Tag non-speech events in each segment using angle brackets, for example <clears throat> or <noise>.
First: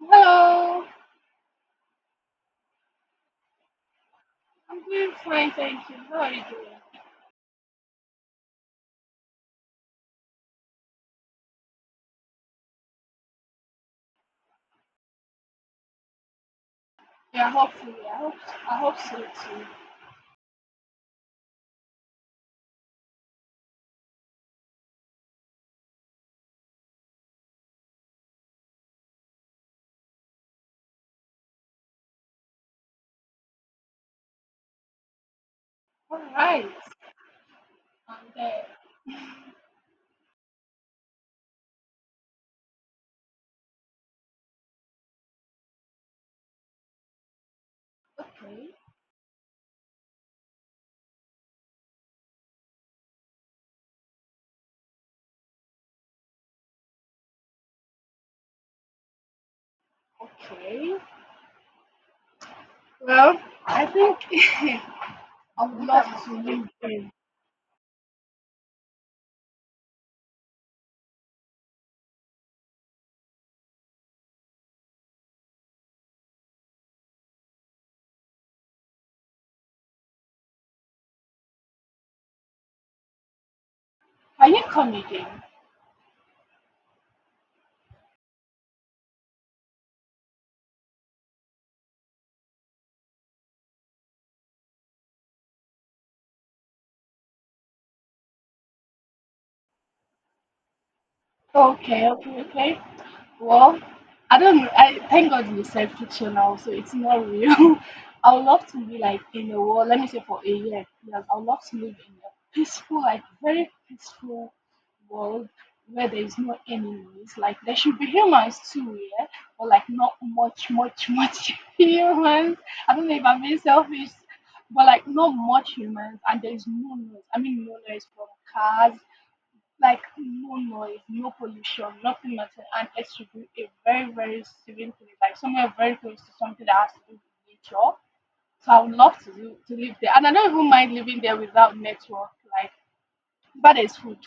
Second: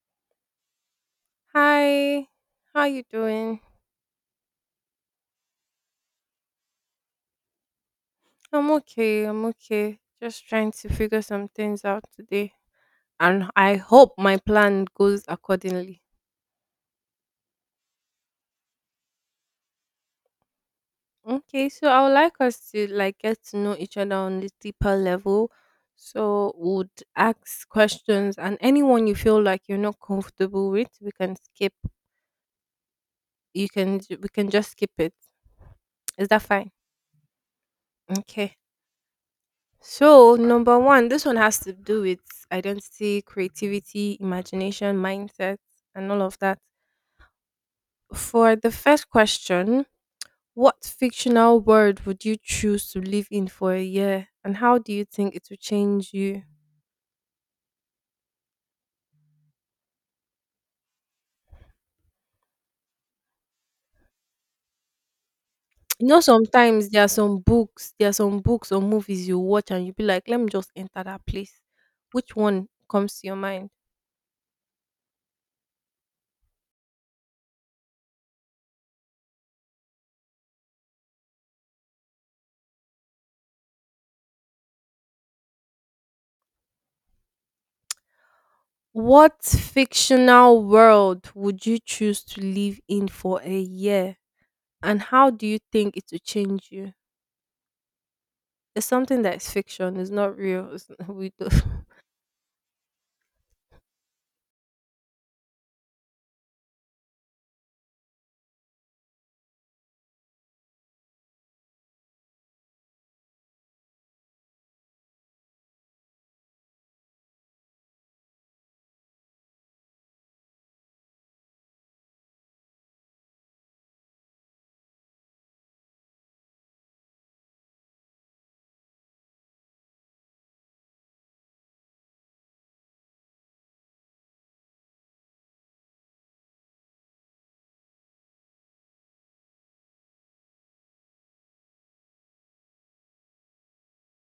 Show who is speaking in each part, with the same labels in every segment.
Speaker 1: Hello,
Speaker 2: Hi, how you doing?
Speaker 1: I'm doing fine, thank you. How are you doing?
Speaker 2: I'm okay. I'm okay. Just trying to figure some things out today, and I hope my plan goes accordingly.
Speaker 1: Yeah, hopefully. I hope so too.
Speaker 2: Okay, so I would like us to like get to know each other on a deeper level. So would ask questions, and anyone you feel like you're not comfortable with, we can skip. You can we can just skip it.
Speaker 1: All
Speaker 2: Is that fine?
Speaker 1: right. And
Speaker 2: Okay.
Speaker 1: then
Speaker 2: So, number one, this one has to do with identity, creativity, imagination, mindset, and all of that. For the
Speaker 1: okay,
Speaker 2: first question, what fictional world would you choose to live in for a year, and how do you think it will change you?
Speaker 1: okay. Well, I think <laughs> I would
Speaker 2: You know,
Speaker 1: love to meet
Speaker 2: sometimes there are
Speaker 1: them.
Speaker 2: some books, there are some books or movies you watch, and you be like, let me just enter that place. Which one comes to your mind?
Speaker 1: Can you come again?
Speaker 2: What fictional world would you choose to live in for a year? And how do you think it will change you? It's something that is fiction. It's not real. It's, <laughs> we do. <laughs>
Speaker 1: Okay, okay, okay. Well, I don't know. I thank God you said fictional, so it's not real. <laughs> I would love to be like in a world, let me say for a year, yes. I would love to live in a peaceful, like very peaceful world where there is no enemies. Like there should be humans too, yeah, but like not much, much, <laughs> much humans. I don't know if I'm being selfish, but like not much humans, and there is no noise. I mean, no noise from cars, like no noise, no pollution, nothing, nothing, and it should be a very, very serene place, like somewhere very close to something that has to do with nature. So I would love to do, to live there, and I don't even mind living there without network. Like, but there's food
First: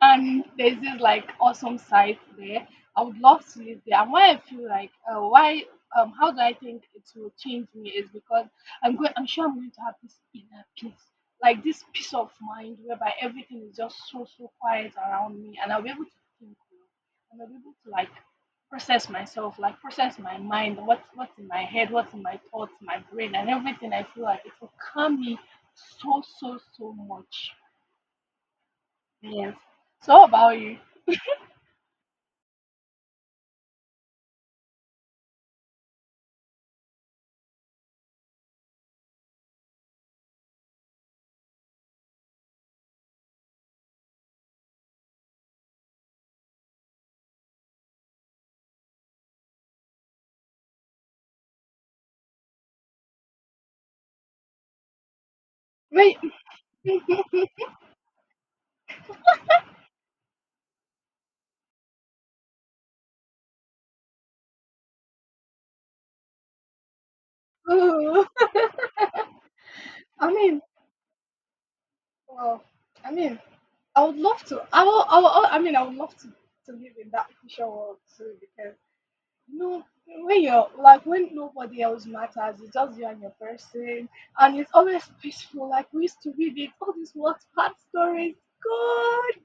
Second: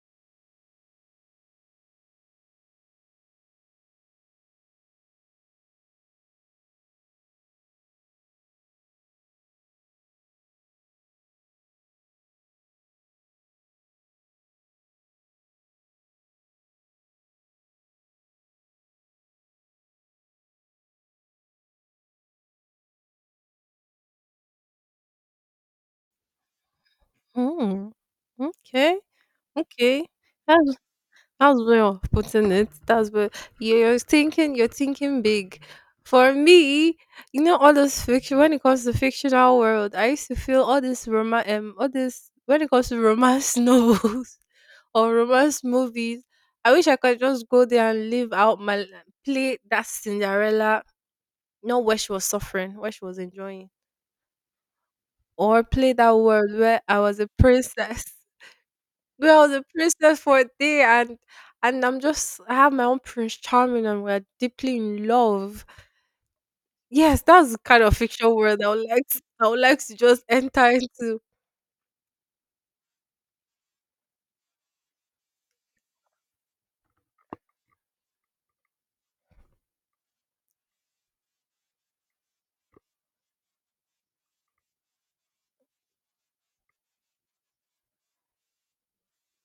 Speaker 1: and there's this like awesome site there. I would love to live there. And why I feel like why how do I think it will change me is because I'm sure I'm going to have this inner peace. Like this peace of mind whereby everything is just so so quiet around me and I'll be able to think well. And I'll be able to like process myself, like process my mind, what's in my head, what's in my thoughts, my brain and everything. I feel like it will calm me so so so much.
Speaker 2: Hmm. Okay.
Speaker 1: Yes.
Speaker 2: Okay.
Speaker 1: So how about
Speaker 2: That's
Speaker 1: you?
Speaker 2: that's way of putting it. That's where you're thinking. You're thinking big. For me, you know, all those fiction. When it comes to fictional world, I used to feel all this romance. All this when it comes to romance <laughs> novels or romance movies. I wish I could just go there and live out my like, play that Cinderella. Not where she was suffering, where she was enjoying. Or play that
Speaker 1: Wait,
Speaker 2: world where I was a princess. <laughs> Where I was a princess for a day and I have my own Prince Charming and we're deeply in love. Yes, that's the kind of
Speaker 1: oh,
Speaker 2: fictional world I would like to just
Speaker 1: I mean,
Speaker 2: enter into.
Speaker 1: well, I mean, I would love to. I mean, I would love to live in that future world too because you know when you're like when nobody else matters, it's just you and your person, and it's always peaceful. Like we used to read it, all these Wattpad stories. God.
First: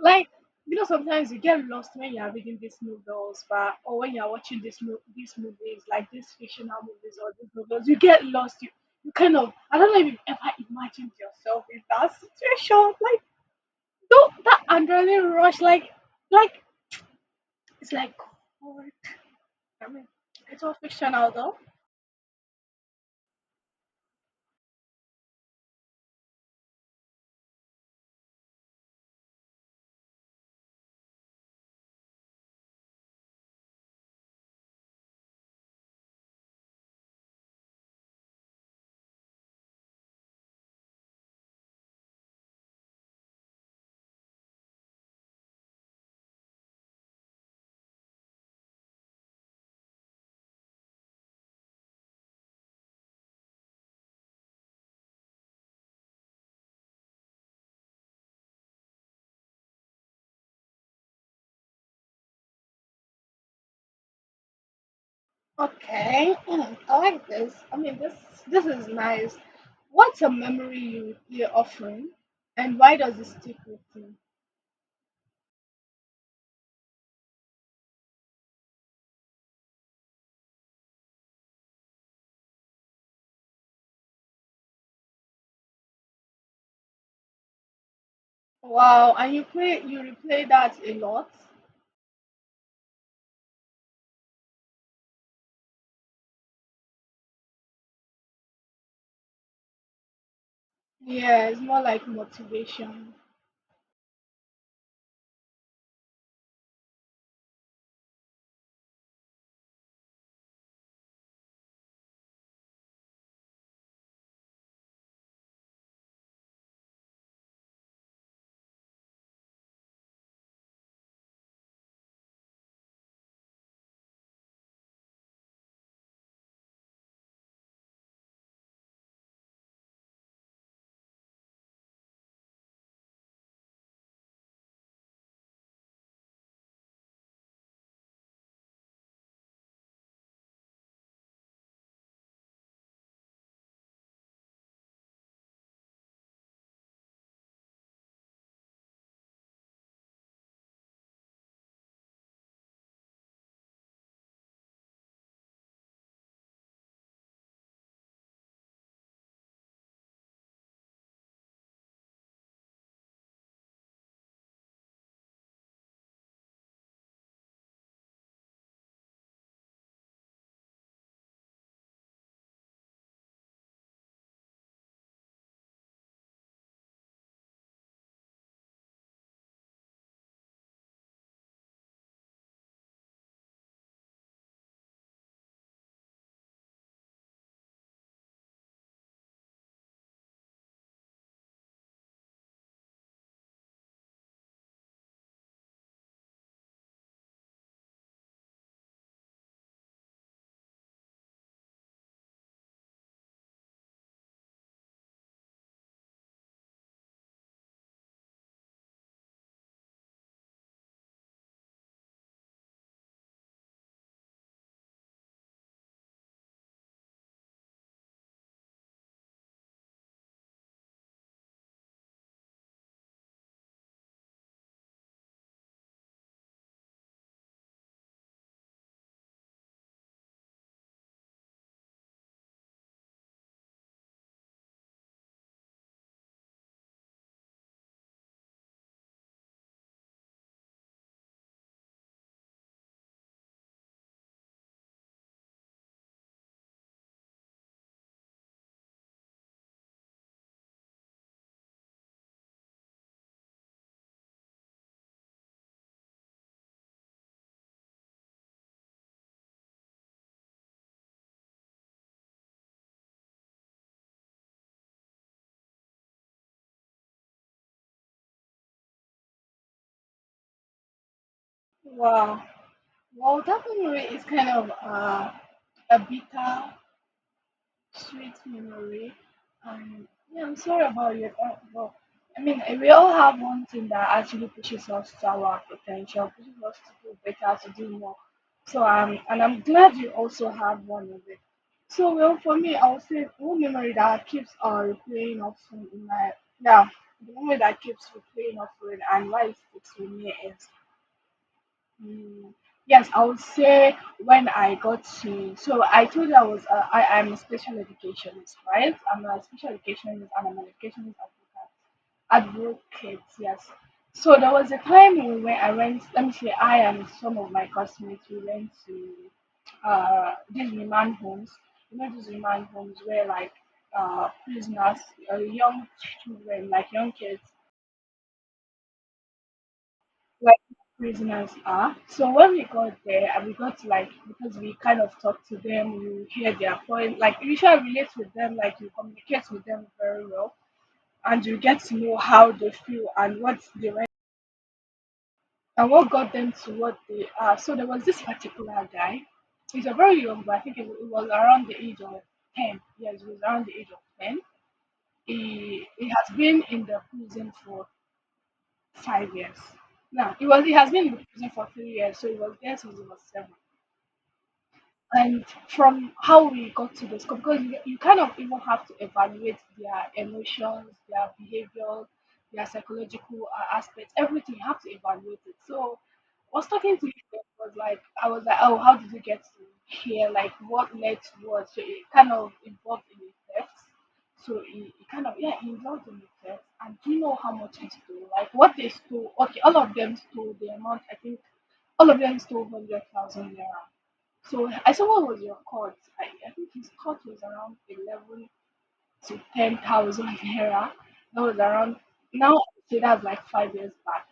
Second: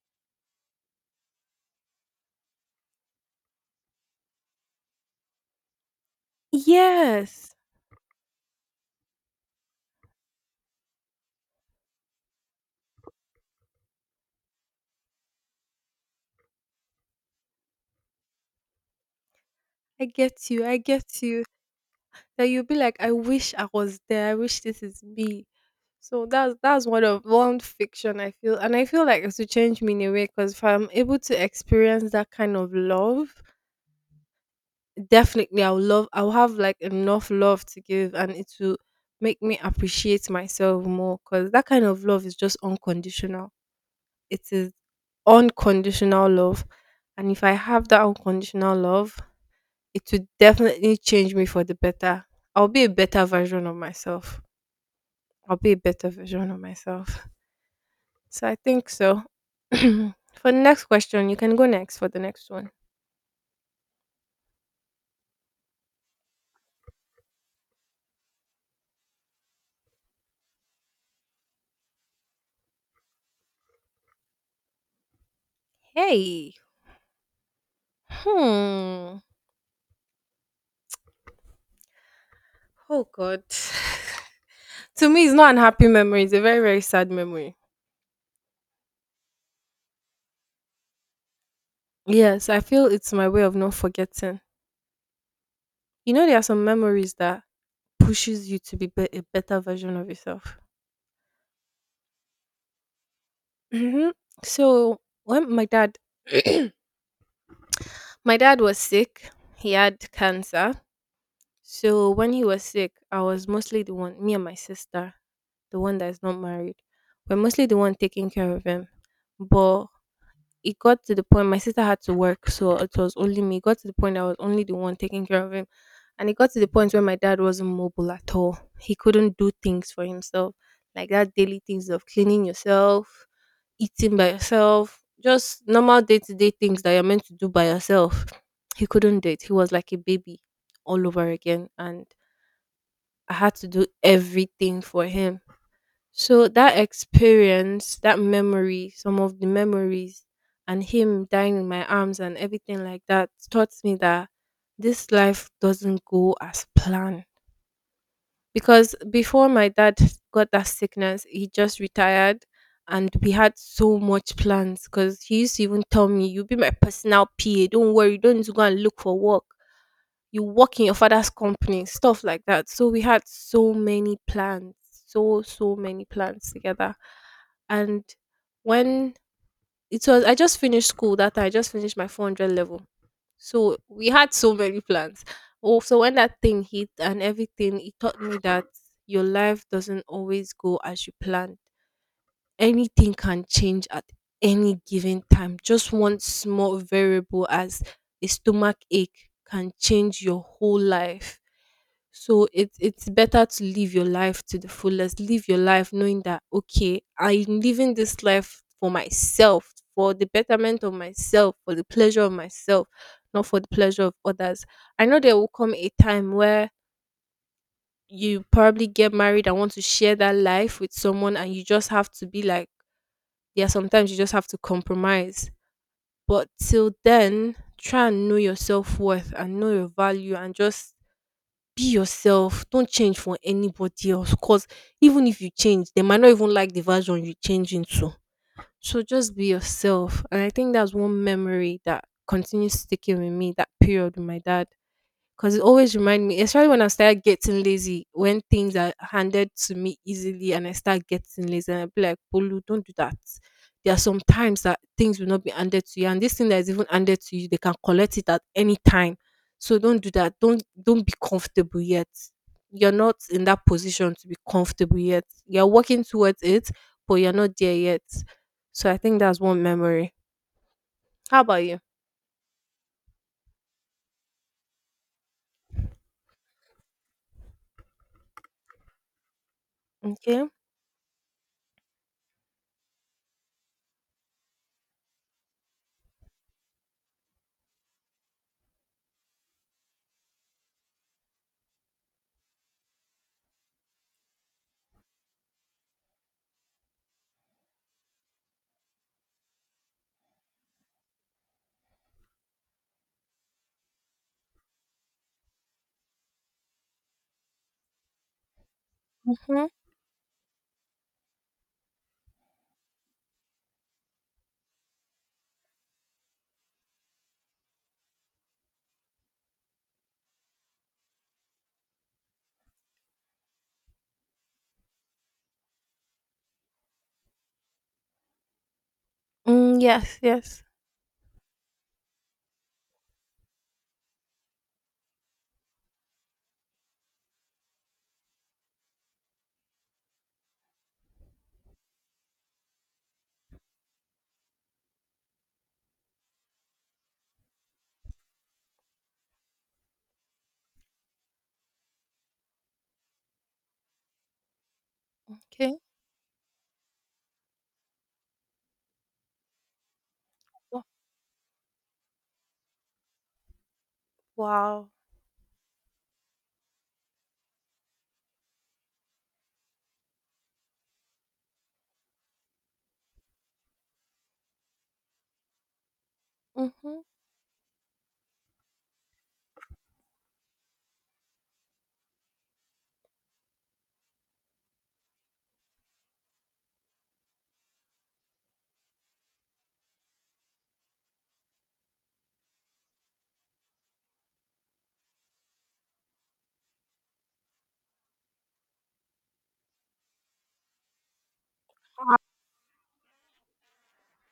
Speaker 1: Like, you know, sometimes you get lost when you are reading these novels, but or when you are watching these movies, like these fictional movies or these
Speaker 2: Yes.
Speaker 1: novels, you get lost, you kind of, I don't know if you've ever imagined yourself in that situation, like don't that adrenaline rush, like it's like God. I
Speaker 2: I
Speaker 1: mean
Speaker 2: get
Speaker 1: it's
Speaker 2: you,
Speaker 1: all
Speaker 2: I get
Speaker 1: fictional
Speaker 2: you.
Speaker 1: though.
Speaker 2: Then you'll be like, I wish I was there. I wish this is me. So that's one fiction I feel, and I feel like it's to change me in a way because if I'm able to experience that kind of love, definitely I'll love. I'll have like enough love to give, and it will make me appreciate myself more because that kind of love is just unconditional. It is unconditional love, and if I have that unconditional love, it will definitely change me for the better. I'll be a better version of myself. I'll be a better version of myself. So I think so. <clears throat> For the next question, you can go next for the next one.
Speaker 1: Okay, I like this. I mean this, this is nice. What's a memory you often and why does it stick with you?
Speaker 2: Hey. Hmm. Oh God. <sighs> <laughs> To me, it's not an happy memory. It's a very, very sad memory.
Speaker 1: Wow, and you play you replay that a lot?
Speaker 2: Yes, I feel it's my way of not forgetting. You know, there are some memories that pushes you to be, a better version of yourself.
Speaker 1: Yeah, it's more like motivation.
Speaker 2: Hmm. So when my dad, <clears throat> my dad was sick. He had cancer. So when he was sick, I was mostly the one, me and my sister, the one that is not married, we're mostly the one taking care of him. But it got to the point my sister had to work, so it was only me. It got to the point I was only the one taking care of him. And it got to the point where my dad wasn't mobile at all. He couldn't do things for himself, like that daily things of cleaning yourself, eating by yourself, just normal day to day things that you're meant to do by yourself. He couldn't do it. He was like a baby all over again. And I had to do everything for him, so that experience, that memory, some of the memories, and him dying in my arms and everything like that taught me that this life doesn't go as planned. Because before my dad got that sickness, he just retired and we had so much plans because he used to even tell me, "You'll be my personal PA, don't worry, you don't need to go and look for work, you work in your father's company," stuff like that. So we had so many plans, so so many plans together. And when it was, I just finished school that time, I just finished my 400 level. So we had so many plans. Oh, so when that thing hit and everything, it taught me that your life doesn't always go as you planned, anything can change at any given time. Just one small variable as a stomach ache can change your whole life. So it, it's better to live your life to the fullest. Live your life knowing that, okay, I'm living this life for myself, for the betterment of myself, for the pleasure of myself, not for the pleasure of others. I know there will come a time where you probably get married and want to share that life with someone and you just have to be like yeah, sometimes you just have to compromise. But till then, try and know your self worth and know your value and just be yourself. Don't change for anybody else. Cause even if you change, they might not even like the version you change into. So just be yourself. And I think that's one memory that continues sticking with me, that period with my dad because it always remind me, especially when I start getting lazy, when things are handed to me easily and I start getting lazy, and I be like, Polu, don't do that. There are some times that things will not be handed to you, and this thing that is even handed to you, they can collect it at any time. So don't do that. Don't be comfortable yet. You're not in that position to be comfortable yet. You're working towards it, but you're not there yet. So I think that's one memory. How about you?
Speaker 1: Wow. Well, that memory is kind of a bitter Sweet memory.
Speaker 2: Okay.
Speaker 1: Yeah, I'm sorry about your but I mean, we all have one thing that actually pushes us to our potential, pushes us to do better, to do more. So and I'm glad you also have one of it. So well, for me, I'll say one memory that keeps replaying often in my yeah, the memory that keeps replaying often and why it sticks with me is Mm, yes, I would say when I got to, so I told you I was, I am a special educationist, right? I'm a
Speaker 2: Hmm.
Speaker 1: special educationist and I'm an educationist advocate. Advocate, yes. So there was a time in when I went, let me say, I and some of my classmates, we went to these remand homes. You know, these remand homes where like prisoners, young children, like young kids,
Speaker 2: Mm, yes.
Speaker 1: like
Speaker 2: Yes.
Speaker 1: prisoners are. So when we got there and we got to like because we kind of talked to them, you hear their point, like you usually relate with them, like you communicate with them very well and you get to know how they feel and what they went and what got them to what they are. So there was this particular guy. He's a very young, but I think it was around the age of 10. Yes, he was around the age of 10.
Speaker 2: Okay.
Speaker 1: He has been in the prison for 5 years. Now he was he
Speaker 2: Wa-
Speaker 1: has been in the prison for 3 years, so he was there since he was 7.
Speaker 2: Wow.
Speaker 1: And from how we got to this, because you kind of even have to evaluate their emotions, their behaviors, their psychological aspects, everything you have to evaluate it. So I was talking
Speaker 2: Mhm.
Speaker 1: to him, was like, I was like, oh, how did you get to here, like what led to what? So it kind of involved in the theft. So it kind of, yeah, he involved in the theft. And do you know how much he stole, like what they stole? Okay, all of them stole the amount, I think all of them stole 100,000 naira. So I said, what was your court? I think his court was around 11 to 10,000 naira. That was around now. I say that's like 5 years back.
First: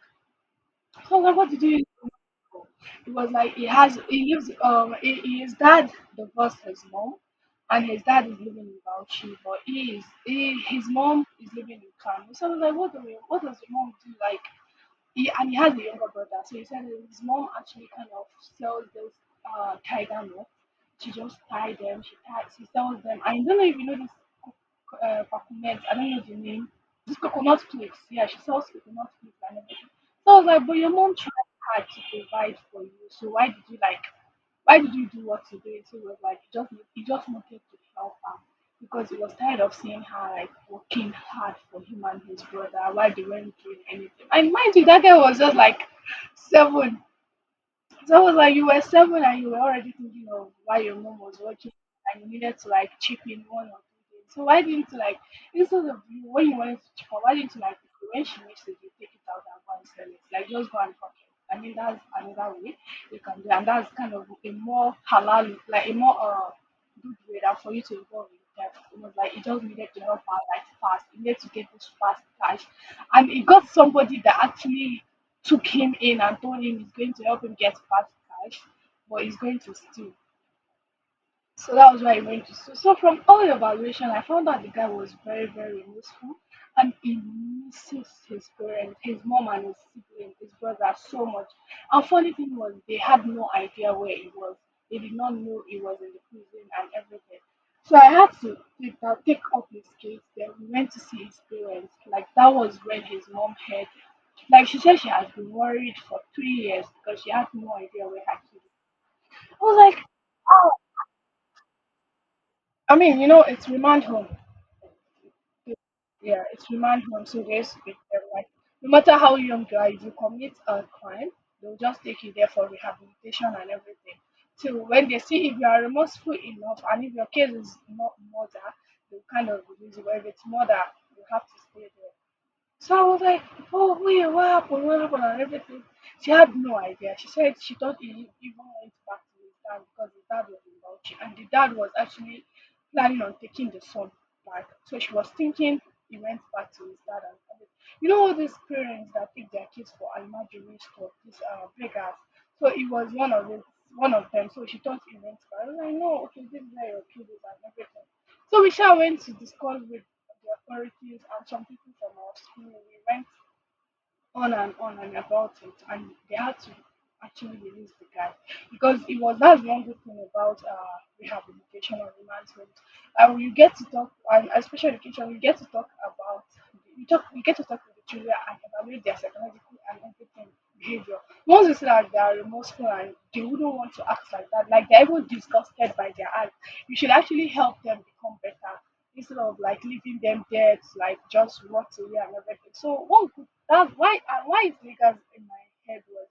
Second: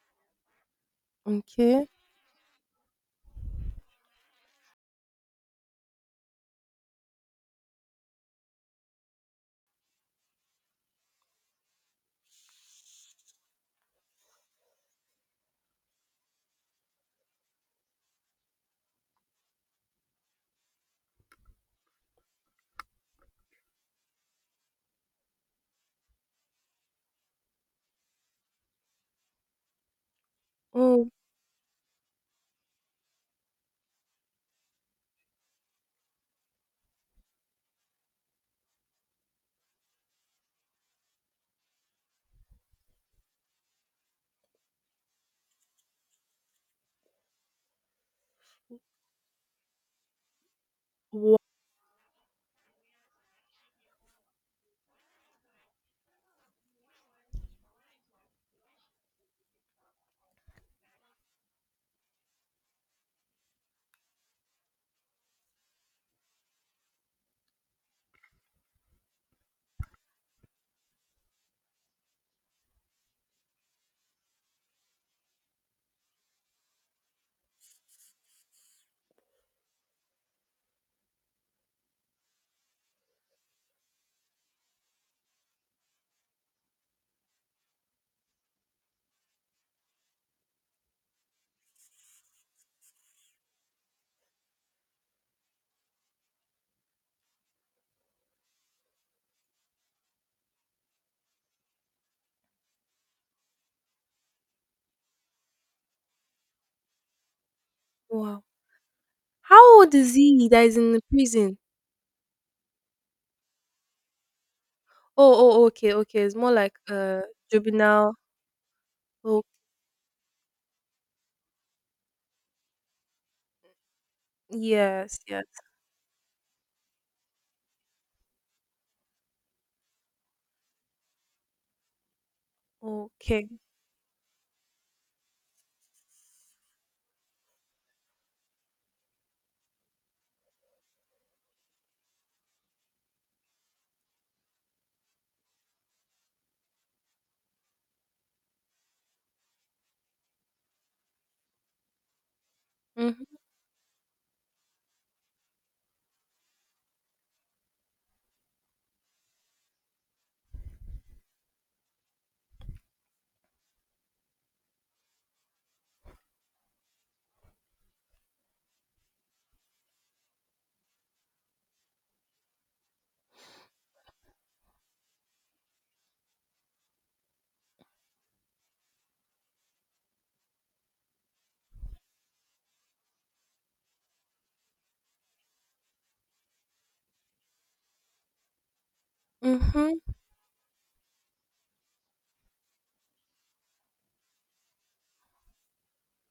Speaker 1: So I was like, what did you use
Speaker 2: Okay.
Speaker 1: the money for? It was like he lives, he, his dad divorced his mom, and his dad is living in Bauchi, but he, his mom is living in Kano. So I was like, what do you, what does your mom do like? He, and he has a younger brother, so he said his mom actually kind of sells those tiger moths. She just tie them. She ties. She sells them. I don't know if you know this coconut. I don't know the name. This coconut flakes. Yeah, she sells coconut flakes and everything. So I was like, but your
Speaker 2: Oh,
Speaker 1: mom tried hard to provide for you. So why did you like? Why did you do what you did? So he was like, you just wanted to help her because he was tired of seeing her like working hard for him and his brother while they weren't doing anything. And mind you, that guy was just like 7. So I was like, you were 7 and you were already thinking of why your mom was watching and you needed to like chip in 1 or 2 days. So why didn't you like instead of you when you wanted to chip out, why didn't you like when she makes it you take it out and go and sell it? Like just go and fuck it. I mean that's another way you can do it. And that's kind of a more halal, like a more good way that for you to involve in debt. It was like it just needed to help her like fast. You needed to get this fast cash. And it got somebody that actually Two came in and told him he's going to help him get fast cash, but he's going to steal. So that was where I went to school. So from all the evaluation, I found out the guy was very, very remorseful and he misses his parents, his mom and his sibling, his brother so much. And funny thing was they had no idea where he was. They did not know he was in the prison and everything. So I had to take, take up his case. Then we went to see his parents. Like that was when his mom heard. Like she said, she has been worried for 3 years because she had no idea where her
Speaker 2: wow.
Speaker 1: kid.
Speaker 2: How old is he that is in the prison?
Speaker 1: I mean, you know, it's remand home.
Speaker 2: Oh, oh, okay, okay. It's
Speaker 1: Yeah,
Speaker 2: more
Speaker 1: it's
Speaker 2: like
Speaker 1: remand home, so they used to take
Speaker 2: juvenile.
Speaker 1: them like no matter how
Speaker 2: Oh,
Speaker 1: young you are, if you commit a crime, they'll just take you there for rehabilitation and everything. Till when
Speaker 2: yes,
Speaker 1: they
Speaker 2: yes.
Speaker 1: see if you are remorseful enough and if your case is not murder, they'll kind of release you. But if it's murder, you have to stay there. So I was like,
Speaker 2: Okay.
Speaker 1: oh, wait, what happened? What happened? And everything. She had no idea. She said she thought he even went back to his dad because his dad was in Bauchi. And the dad was actually planning on taking the son back. So she was thinking he went back to his dad. And everything. You know all these parents that take their kids for imaginary stuff, these beggars. So it was one
Speaker 2: Mhm.
Speaker 1: of the, one of them. So she thought he went back. I was like, no, okay, this is where your kid is and everything. So we shall went to discuss with the authorities and some people from our school. We went on and about it, and they had to actually release the guy because it was that's one good thing about rehabilitation or enhancement. You get to talk, and special education, you get to talk about you get to talk with the children and evaluate their psychological and everything behavior. Once you see that they are remorseful and they wouldn't want to act like that, like they're even disgusted by their, you should actually help them become better instead of like
Speaker 2: Mhm.
Speaker 1: leaving them dead, like just rot away and everything. So what could, that's why, and why is Lagos in my head was,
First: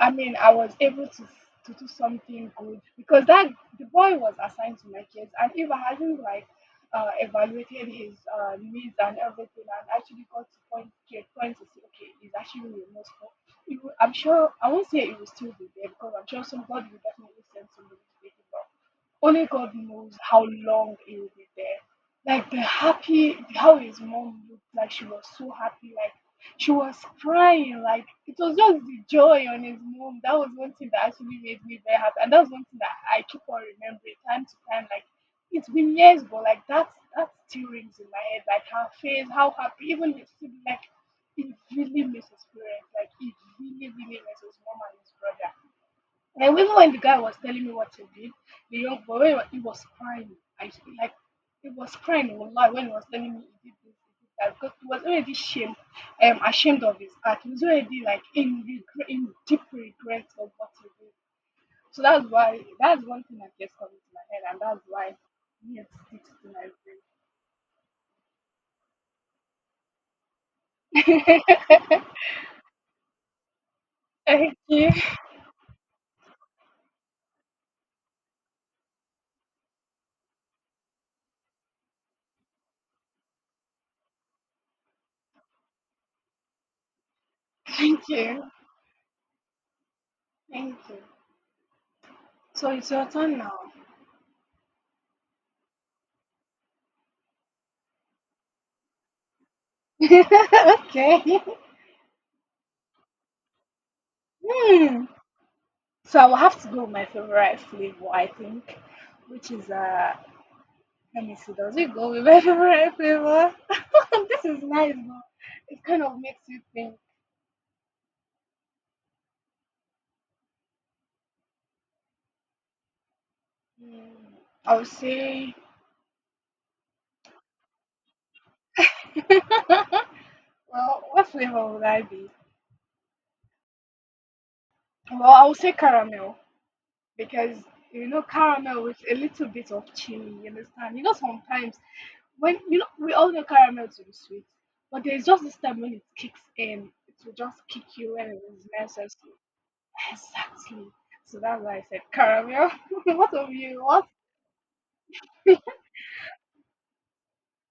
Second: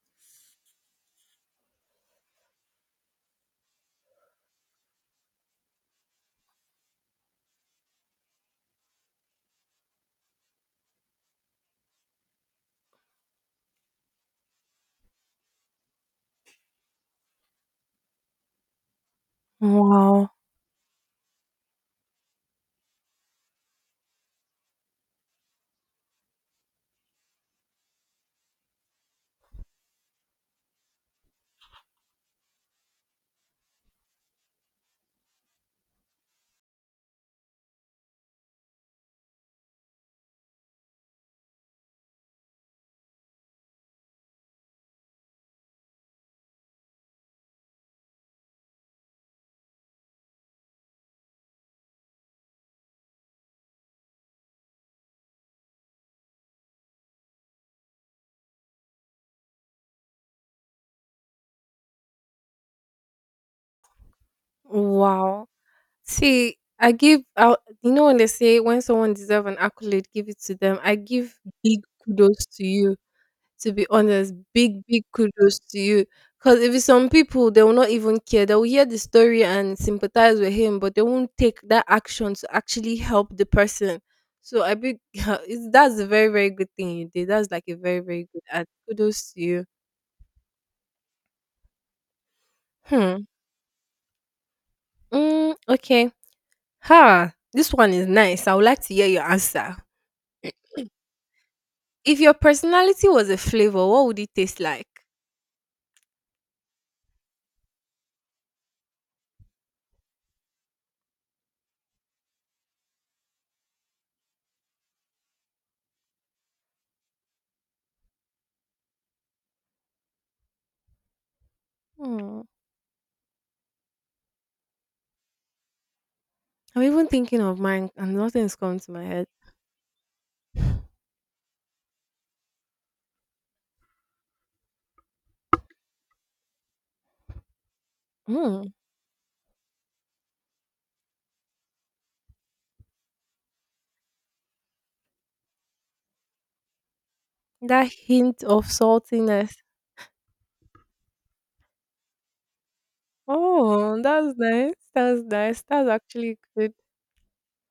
Speaker 1: I was able to do something good because that, the boy was assigned to my kids, and if I hadn't like evaluated his needs and everything, and actually got to point to a point to say, okay, he's actually remorseful. It would, I'm sure I won't say it will still be there because I'm sure somebody will definitely send somebody to take it off. Only God knows
Speaker 2: Wow.
Speaker 1: how long it will be there. Like the happy, how his mom looked like she was so happy, like she was crying, like it was just the joy on his mom. That was one thing that actually made me very happy. And that's one thing that I keep on remembering time to time. Like it's been years, but like that still rings in my head. Like her face, how happy, even his sibling, like he really misses parents. Like he really, really misses mom and his brother. And even when the guy was telling me what he did, the young boy, when he was crying, like he was crying a lot when he was telling me he did this, he did that, because he was already shamed, ashamed of his act. He was already like in regret, in deep regret of what he did. So that's why, that's one thing that gets coming to my head, and that's why
Speaker 2: Wow.
Speaker 1: it sticks
Speaker 2: See, I give out. You know when they say when someone deserves an accolade, give it to them. I
Speaker 1: to
Speaker 2: give
Speaker 1: my
Speaker 2: big
Speaker 1: brain.
Speaker 2: kudos to you. To be
Speaker 1: <laughs>
Speaker 2: honest,
Speaker 1: Thank
Speaker 2: big,
Speaker 1: you,
Speaker 2: big kudos to you. Because if it's some people, they will not even care. They will hear the story and sympathize with him, but they won't take that action to actually help the person. So I big, <laughs> it's, that's a very, very good thing you did. That's like a very,
Speaker 1: thank
Speaker 2: very
Speaker 1: you,
Speaker 2: good ad. Kudos to you.
Speaker 1: thank you. So it's your
Speaker 2: Hmm.
Speaker 1: turn now.
Speaker 2: Mm, okay. Ha. This one is nice. I would like to hear your answer.
Speaker 1: <laughs> Okay.
Speaker 2: If your personality was a flavor, what would it taste like?
Speaker 1: Hmm. So I will have to go with my favorite flavor, I think, which is uh, let me see, does it go with my <laughs> favorite flavor? <laughs> This is nice, but it kind of makes you think.
Speaker 2: Hmm.
Speaker 1: Hmm, I would say,
Speaker 2: I'm even thinking of mine, and nothing's coming to my head.
Speaker 1: <laughs> well, what flavor would I be? Well, I would say caramel because, you know,
Speaker 2: Hmm.
Speaker 1: caramel with a little bit of chili. You understand? You know sometimes when, you know, we all know caramel to be sweet, but there's just this time when it kicks in, it will just
Speaker 2: That
Speaker 1: kick you when it
Speaker 2: hint of
Speaker 1: is necessary.
Speaker 2: saltiness.
Speaker 1: Exactly. So that's why I said caramel. <laughs> What of you?
Speaker 2: Oh, that's nice. That's nice. That's actually good.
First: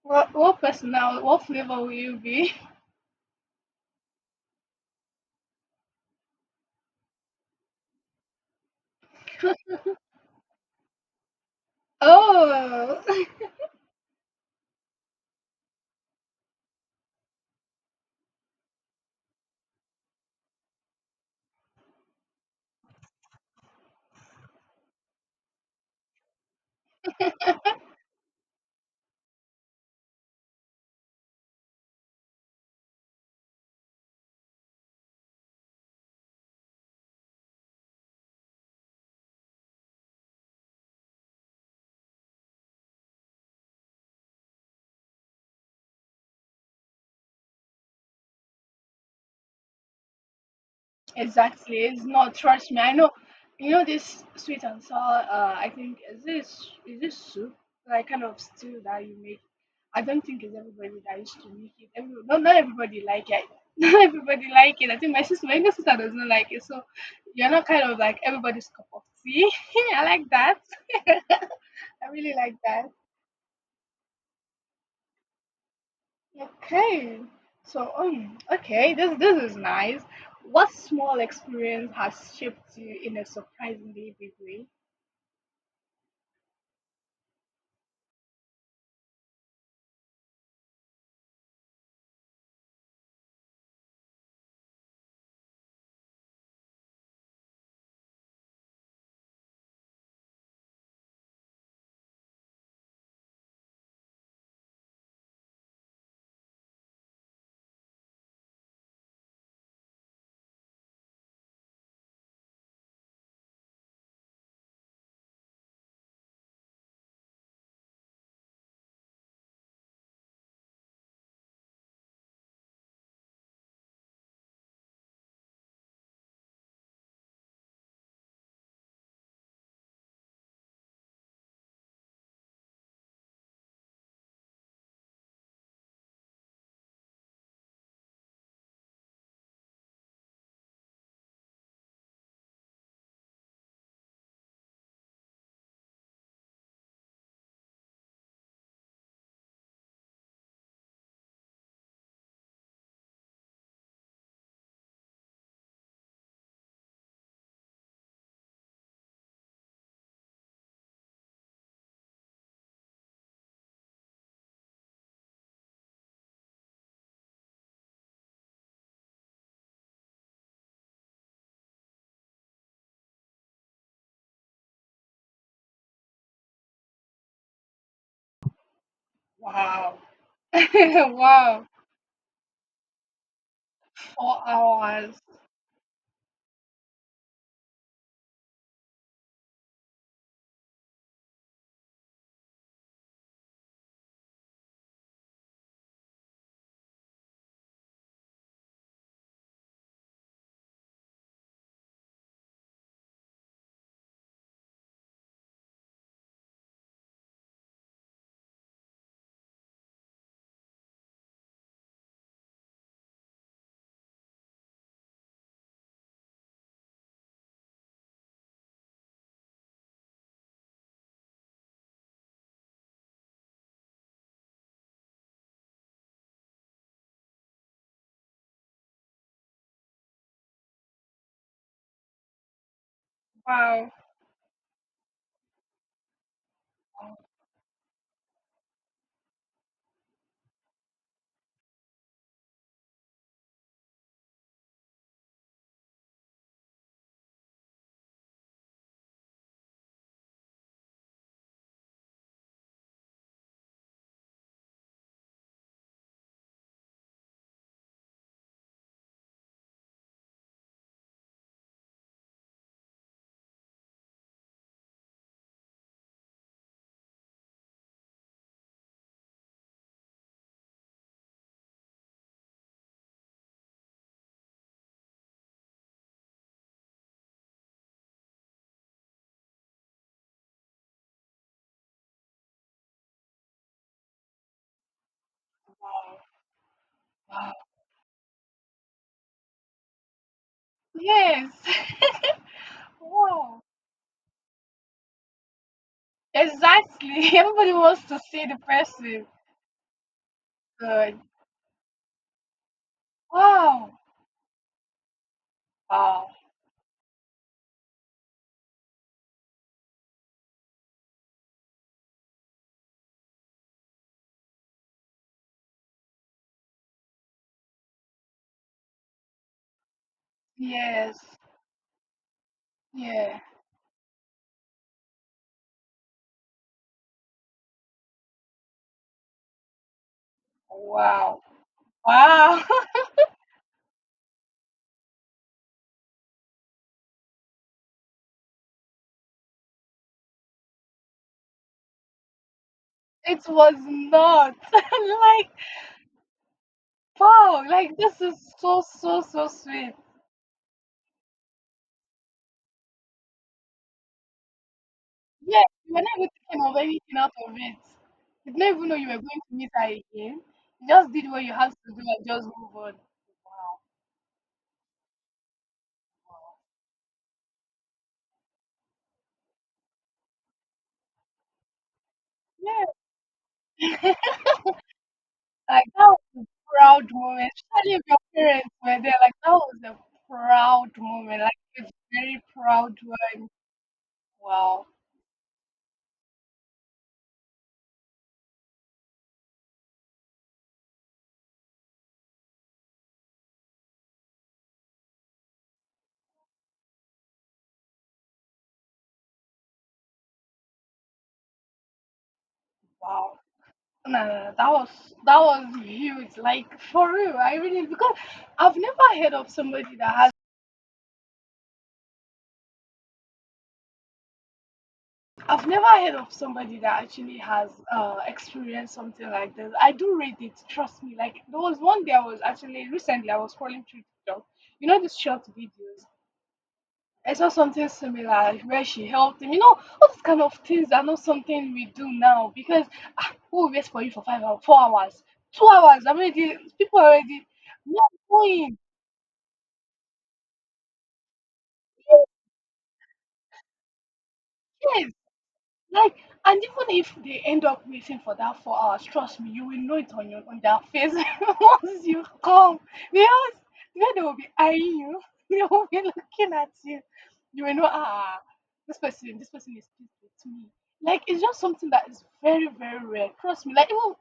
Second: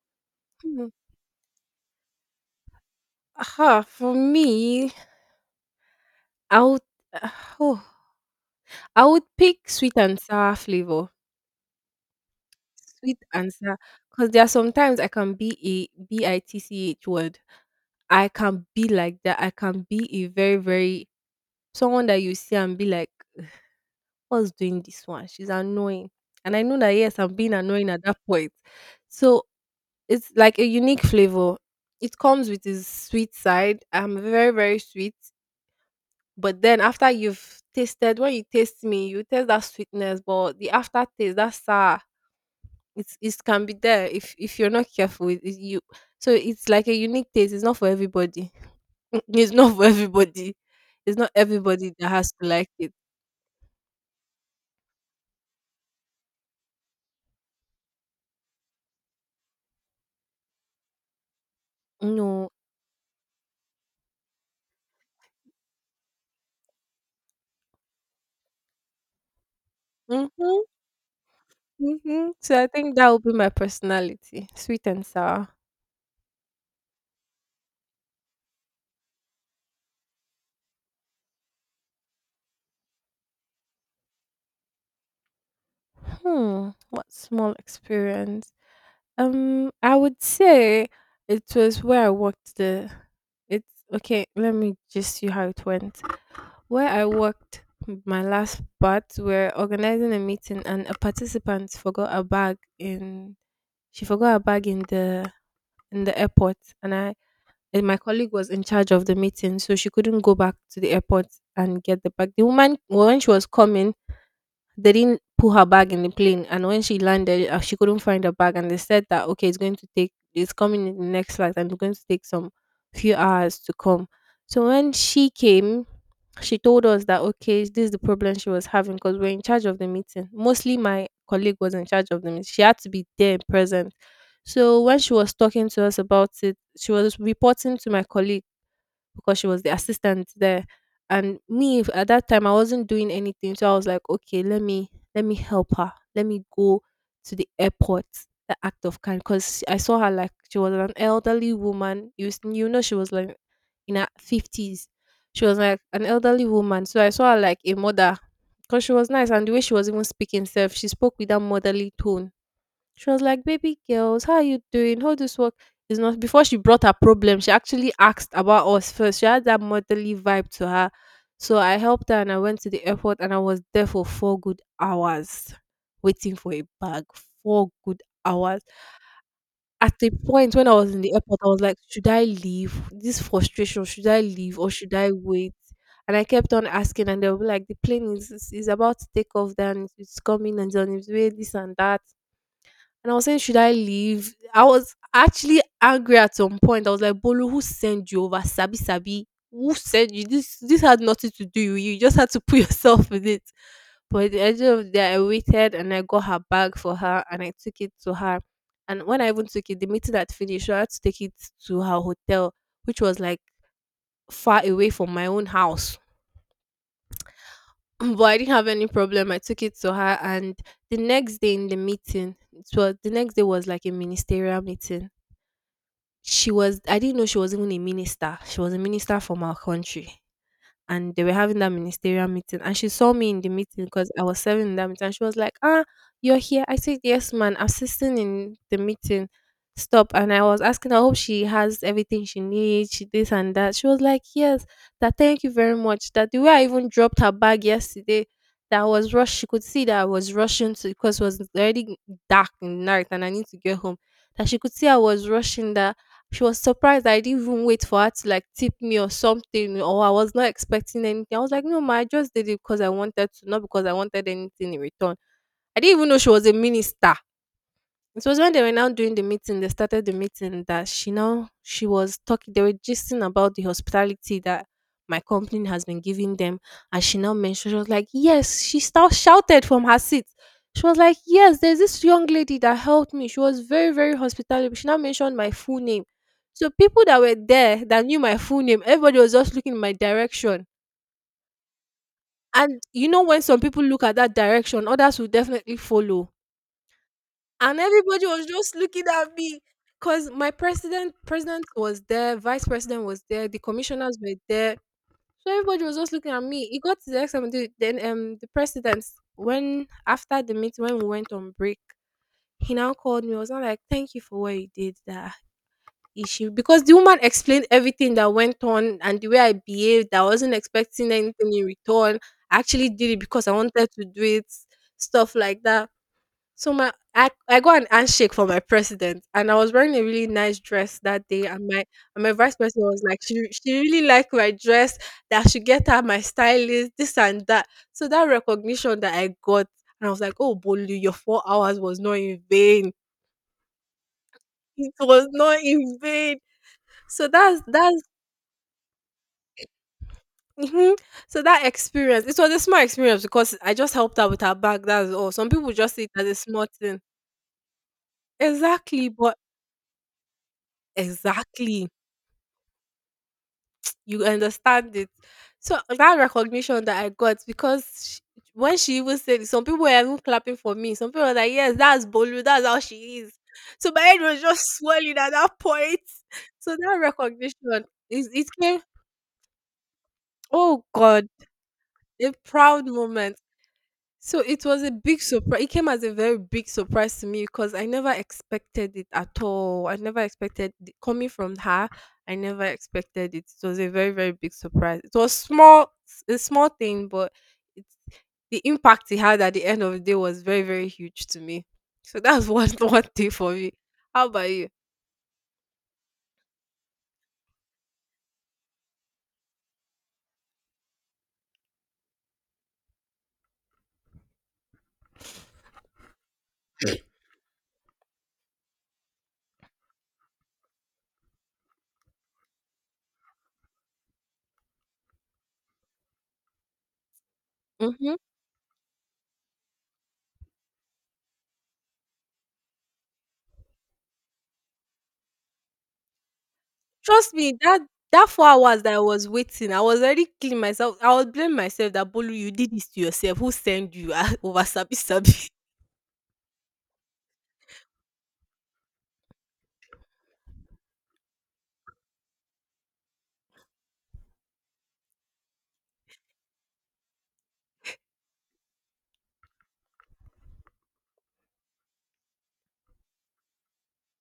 Speaker 1: What
Speaker 2: Hmm.
Speaker 1: personal, what flavor will you be? <laughs>
Speaker 2: Aha, for me, I would, uh, oh, I would pick sweet and sour flavor.
Speaker 1: Oh
Speaker 2: Sweet and
Speaker 1: <laughs>
Speaker 2: sour, because there are sometimes I can be a BITCH word. I can be like that. I can be a very, very someone that you see and be like, "What's doing this one? She's annoying." And I know that yes, I'm being annoying at that point. So it's like a unique flavor. It comes with its sweet side. I'm very, very sweet. But then after you've tasted, when you taste me, you taste that sweetness, but the aftertaste, that sour, it's it can be there if you're not careful. It- you So it's like a unique taste. It's not for everybody. <laughs> It's not for everybody. It's not
Speaker 1: exactly.
Speaker 2: everybody
Speaker 1: It's
Speaker 2: that has
Speaker 1: not,
Speaker 2: to like
Speaker 1: trust me.
Speaker 2: it.
Speaker 1: I know, you know, this sweet and sour, uh, I think is, this is this soup? Like kind of stew that you make. I don't think it's everybody that used to make it. Every, no,
Speaker 2: No.
Speaker 1: not everybody like it. <laughs> Not everybody like it. I think my sister, my younger sister, does not like it. So you're not kind of like everybody's cup of tea. <laughs> I like that.
Speaker 2: Mm-hmm,
Speaker 1: <laughs> I
Speaker 2: mm-hmm.
Speaker 1: really like
Speaker 2: So I
Speaker 1: that.
Speaker 2: think that would be my personality, sweet and sour.
Speaker 1: Okay. So, okay, this is nice. What small experience has shaped you in a surprisingly big way?
Speaker 2: Hmm, what small experience? I would say it was where I worked the it's okay, let me just see how it went. Where I worked my last part, we're organizing a meeting and a participant forgot a bag in she forgot her bag in the airport and I and my colleague was in charge of the meeting, so she couldn't go back to the airport and get the bag. The woman when she was coming, they didn't put her bag in the plane, and when she landed, she couldn't find her bag, and they said that okay, it's going to take, it's coming in the next flight, and it's going to take some few hours to come. So when she came, she told us that okay, this is the problem she was having because we're in charge of the meeting. Mostly, my colleague was in charge of the meeting. She had to be there and present. So when she was talking to us about it, she was reporting to my colleague because she was the assistant there. And me at that time I wasn't doing anything. So I was like, okay, let me help her. Let me go to the airport. The act of kind because I saw her like she was an elderly woman. You know she was like in her fifties. She was like an elderly woman. So I saw her like a mother because she was nice and the way she was even speaking self, she spoke with that motherly tone. She was like, "Baby girls, how are you doing? How this work is not." Before she brought her problem, she actually asked about us first. She had that motherly vibe to her, so I helped her and I went to the airport and I was there for four good hours waiting for a bag. Four good hours. At
Speaker 1: Wow.
Speaker 2: the point when I was in
Speaker 1: <laughs>
Speaker 2: the airport, I was
Speaker 1: Wow.
Speaker 2: like, "Should I leave? This frustration. Should I
Speaker 1: Four
Speaker 2: leave or should I
Speaker 1: hours.
Speaker 2: wait?" And I kept on asking, and they were like, "The plane is about to take off. Then it's coming and it's on its way. This and that." And I was saying, should I leave? I was actually angry at some point. I was like, Bolu, who sent you over? Sabi Sabi, who sent you? This had nothing to do with you. You just had to put <laughs> yourself with it. But at the end of the day, I waited and I got her bag for her and I took it to her. And when I even took it, the meeting had finished. So I had to take it to her hotel, which was like far away from my own house. <clears throat> But I didn't have any problem. I took it to her and the next day in the meeting, it was the next day was like a ministerial meeting. She was, I didn't know she was even a minister. She was a minister from our country. And they were having that ministerial meeting. And she saw me in the meeting
Speaker 1: Wow.
Speaker 2: because I was serving in that meeting. And she was like, "Ah, you're here." I said, "Yes, man, assisting in the meeting." Stop. And I was asking, I hope she has everything she needs, she this and that. She was like, "Yes, that thank you very much. That the way I even dropped her bag yesterday, that I was rushed." She could see that I was rushing to because it was already dark in the night and I need to get home, that she could see I was rushing, that she was surprised I didn't even wait for her to like tip me or something, or I was not expecting anything. I was like, "No, ma, I just did it because I wanted to, not because I wanted anything in return." I didn't even know she was a minister. It was when they were now doing the meeting, they started the meeting that she now she was talking, they were gisting about the hospitality that my company has been giving them. And she now mentioned, she was like, "Yes," she now shouted from her seat. She was like, "Yes, there's this young lady that helped me. She was very, very hospitable." She now mentioned my full name.
Speaker 1: Wow.
Speaker 2: So people that were
Speaker 1: Wow.
Speaker 2: there that knew my full name, everybody was just looking in my direction.
Speaker 1: Yes. <laughs>
Speaker 2: And you know when some
Speaker 1: Wow.
Speaker 2: people look at that direction, others will definitely follow,
Speaker 1: Exactly. <laughs> Everybody
Speaker 2: and
Speaker 1: wants to
Speaker 2: everybody was
Speaker 1: see the
Speaker 2: just looking
Speaker 1: person.
Speaker 2: at me because my president
Speaker 1: Good.
Speaker 2: president was there, vice president was there, the
Speaker 1: Wow.
Speaker 2: commissioners were there, so everybody was just
Speaker 1: Wow.
Speaker 2: looking at me. It got to the next time, the president, when after the meeting when we went on break, he now called me. I was not like thank you for what you did, that issue because the woman explained everything that went on and the way I behaved, I wasn't expecting
Speaker 1: Yes.
Speaker 2: anything in return, I actually did it
Speaker 1: Yeah.
Speaker 2: because I wanted to do it, stuff like that. So my I got an handshake for my president, and I was wearing a really nice dress that
Speaker 1: Wow.
Speaker 2: day. And my vice
Speaker 1: Wow.
Speaker 2: president was
Speaker 1: <laughs>
Speaker 2: like, she really liked my dress. That I should get her my stylist, this and that. So that recognition that I got, and I was like, "Oh, Bolu, your four hours was not in vain."
Speaker 1: It was not <laughs>
Speaker 2: It was
Speaker 1: like,
Speaker 2: not in vain. So that's
Speaker 1: wow, like
Speaker 2: that's.
Speaker 1: this is so so so sweet.
Speaker 2: Mhm. So that experience, it was a small experience because I just helped her with her bag. That's all. Some
Speaker 1: Yeah,
Speaker 2: people
Speaker 1: you
Speaker 2: just
Speaker 1: were
Speaker 2: see it
Speaker 1: not
Speaker 2: as
Speaker 1: even
Speaker 2: a small
Speaker 1: thinking of
Speaker 2: thing.
Speaker 1: anything out of it. You did not even know you
Speaker 2: Exactly,
Speaker 1: were
Speaker 2: but
Speaker 1: going to meet her again. You just did what you had to
Speaker 2: exactly,
Speaker 1: do and just move on. Wow.
Speaker 2: you understand it. So that recognition that I got because sh when she even said it, some people were even clapping for me. Some people were like, "Yes, that's Bolu. That's how
Speaker 1: Yeah.
Speaker 2: she is." So my head
Speaker 1: <laughs>
Speaker 2: was just <laughs> swelling at that
Speaker 1: Like
Speaker 2: point.
Speaker 1: that
Speaker 2: <laughs>
Speaker 1: was a
Speaker 2: So that
Speaker 1: proud moment.
Speaker 2: recognition
Speaker 1: Especially if your
Speaker 2: is it
Speaker 1: parents
Speaker 2: came.
Speaker 1: were there, like that was a
Speaker 2: Oh
Speaker 1: proud
Speaker 2: God,
Speaker 1: moment. Like a
Speaker 2: a
Speaker 1: very
Speaker 2: proud
Speaker 1: proud
Speaker 2: moment.
Speaker 1: one.
Speaker 2: So it was
Speaker 1: Wow.
Speaker 2: a big surprise. It came as a very big surprise to me because I never expected it at all. I never expected coming from her. I never expected it. It was a very very big surprise. It was small, a small thing, but it, the impact it had at the end of the day was very very huge to me. So that's <laughs> one thing
Speaker 1: Wow.
Speaker 2: for me.
Speaker 1: No,
Speaker 2: How
Speaker 1: no,
Speaker 2: about
Speaker 1: no,
Speaker 2: you?
Speaker 1: that was, that was huge. Like for real, I really, because I've never heard of somebody that has, I've never heard of somebody that actually has, experienced something like this. I do read it, trust me. Like there was one day I was actually, recently I was scrolling through TikTok. You know these short videos. I saw something
Speaker 2: Mhm.
Speaker 1: similar where she helped him. You know, all these kind of things are not something we do now because, ah, who will wait for you for 5 hours, 4 hours, 2 hours? I mean, the- people
Speaker 2: Trust
Speaker 1: already
Speaker 2: me, that
Speaker 1: not
Speaker 2: 4
Speaker 1: going.
Speaker 2: hours that I was waiting, I was already killing myself. I was blaming myself that Bolu, you did this to yourself. Who sent you <laughs> ah, over sabi
Speaker 1: Yes,
Speaker 2: sabi? <laughs>
Speaker 1: like, and even if they end up waiting for that 4 hours, trust me, you will know it on your, on their face <laughs> once you come. Because then they will be eyeing you, <laughs> they will be looking at you. You will know, ah, ah, this person is pleased with me. Like, it's just something that is very, very rare. Trust me, like even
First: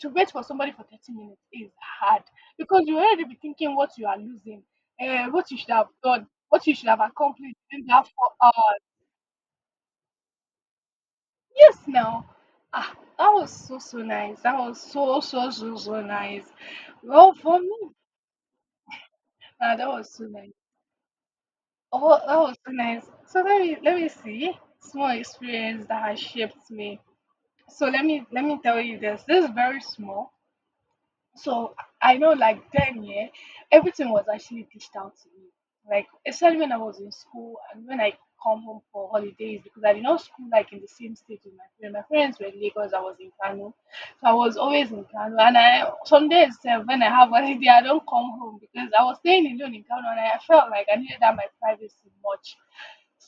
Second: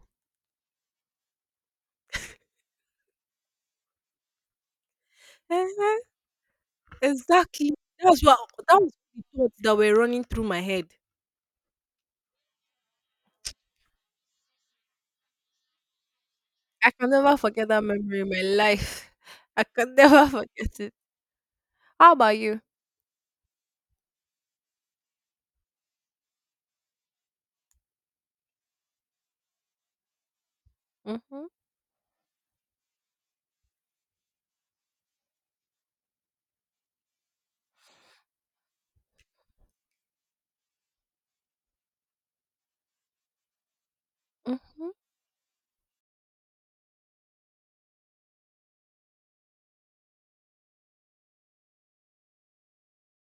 Speaker 1: to wait for somebody for 30 minutes is hard because you already be thinking what you are losing, what you should
Speaker 2: Eh,
Speaker 1: have done, what you should have accomplished
Speaker 2: exactly.
Speaker 1: in that
Speaker 2: That was
Speaker 1: four
Speaker 2: what,
Speaker 1: hours.
Speaker 2: that was the thoughts that were running through my head.
Speaker 1: Yes, now. Ah, that was so, so nice. That was so, so, so, so nice.
Speaker 2: I can
Speaker 1: Well,
Speaker 2: never
Speaker 1: for
Speaker 2: forget that
Speaker 1: me,
Speaker 2: memory in my life. <laughs> I
Speaker 1: ah, that
Speaker 2: can
Speaker 1: was so
Speaker 2: never <laughs>
Speaker 1: nice.
Speaker 2: forget it. How
Speaker 1: Oh,
Speaker 2: about
Speaker 1: that was
Speaker 2: you?
Speaker 1: so nice. So let me see. Small experience that has shaped me. So let me tell you this. This is very small.
Speaker 2: Mhm.
Speaker 1: So I know like then, yeah, everything was actually dished out to me. Like especially when I was in school and when I come home for holidays because I did not school like in the same state with my friends. My friends were in Lagos, I was in Kano. So I was
Speaker 2: Mhm,
Speaker 1: always in Kano, and I some days sef, when I have <laughs> holiday, I don't come home because I was staying alone in Kano and I felt like I needed that my privacy much.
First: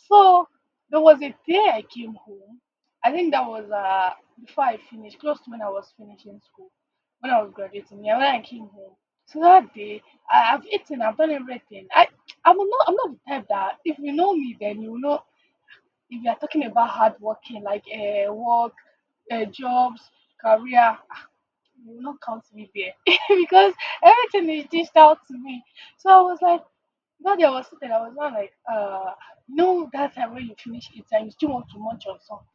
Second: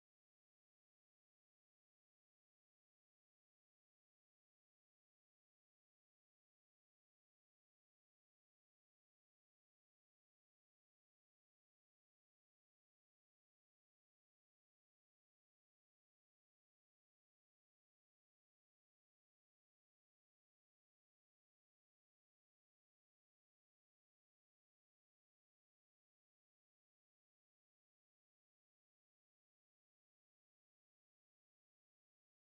Speaker 1: So there was a day I came home. I think that was uh, before I finished, close to when I was finishing school, when I was graduating, yeah, when I came home. So that day, I, I've eaten, I've done everything. I'm not the type that, if you know me, then you know, if you're talking about hard working, like work, jobs, career, you will not count me there <laughs> because everything is dished out to me. So I was like, that day I was sitting, I was not like, you know that time when you finish eating, you still want to munch on something.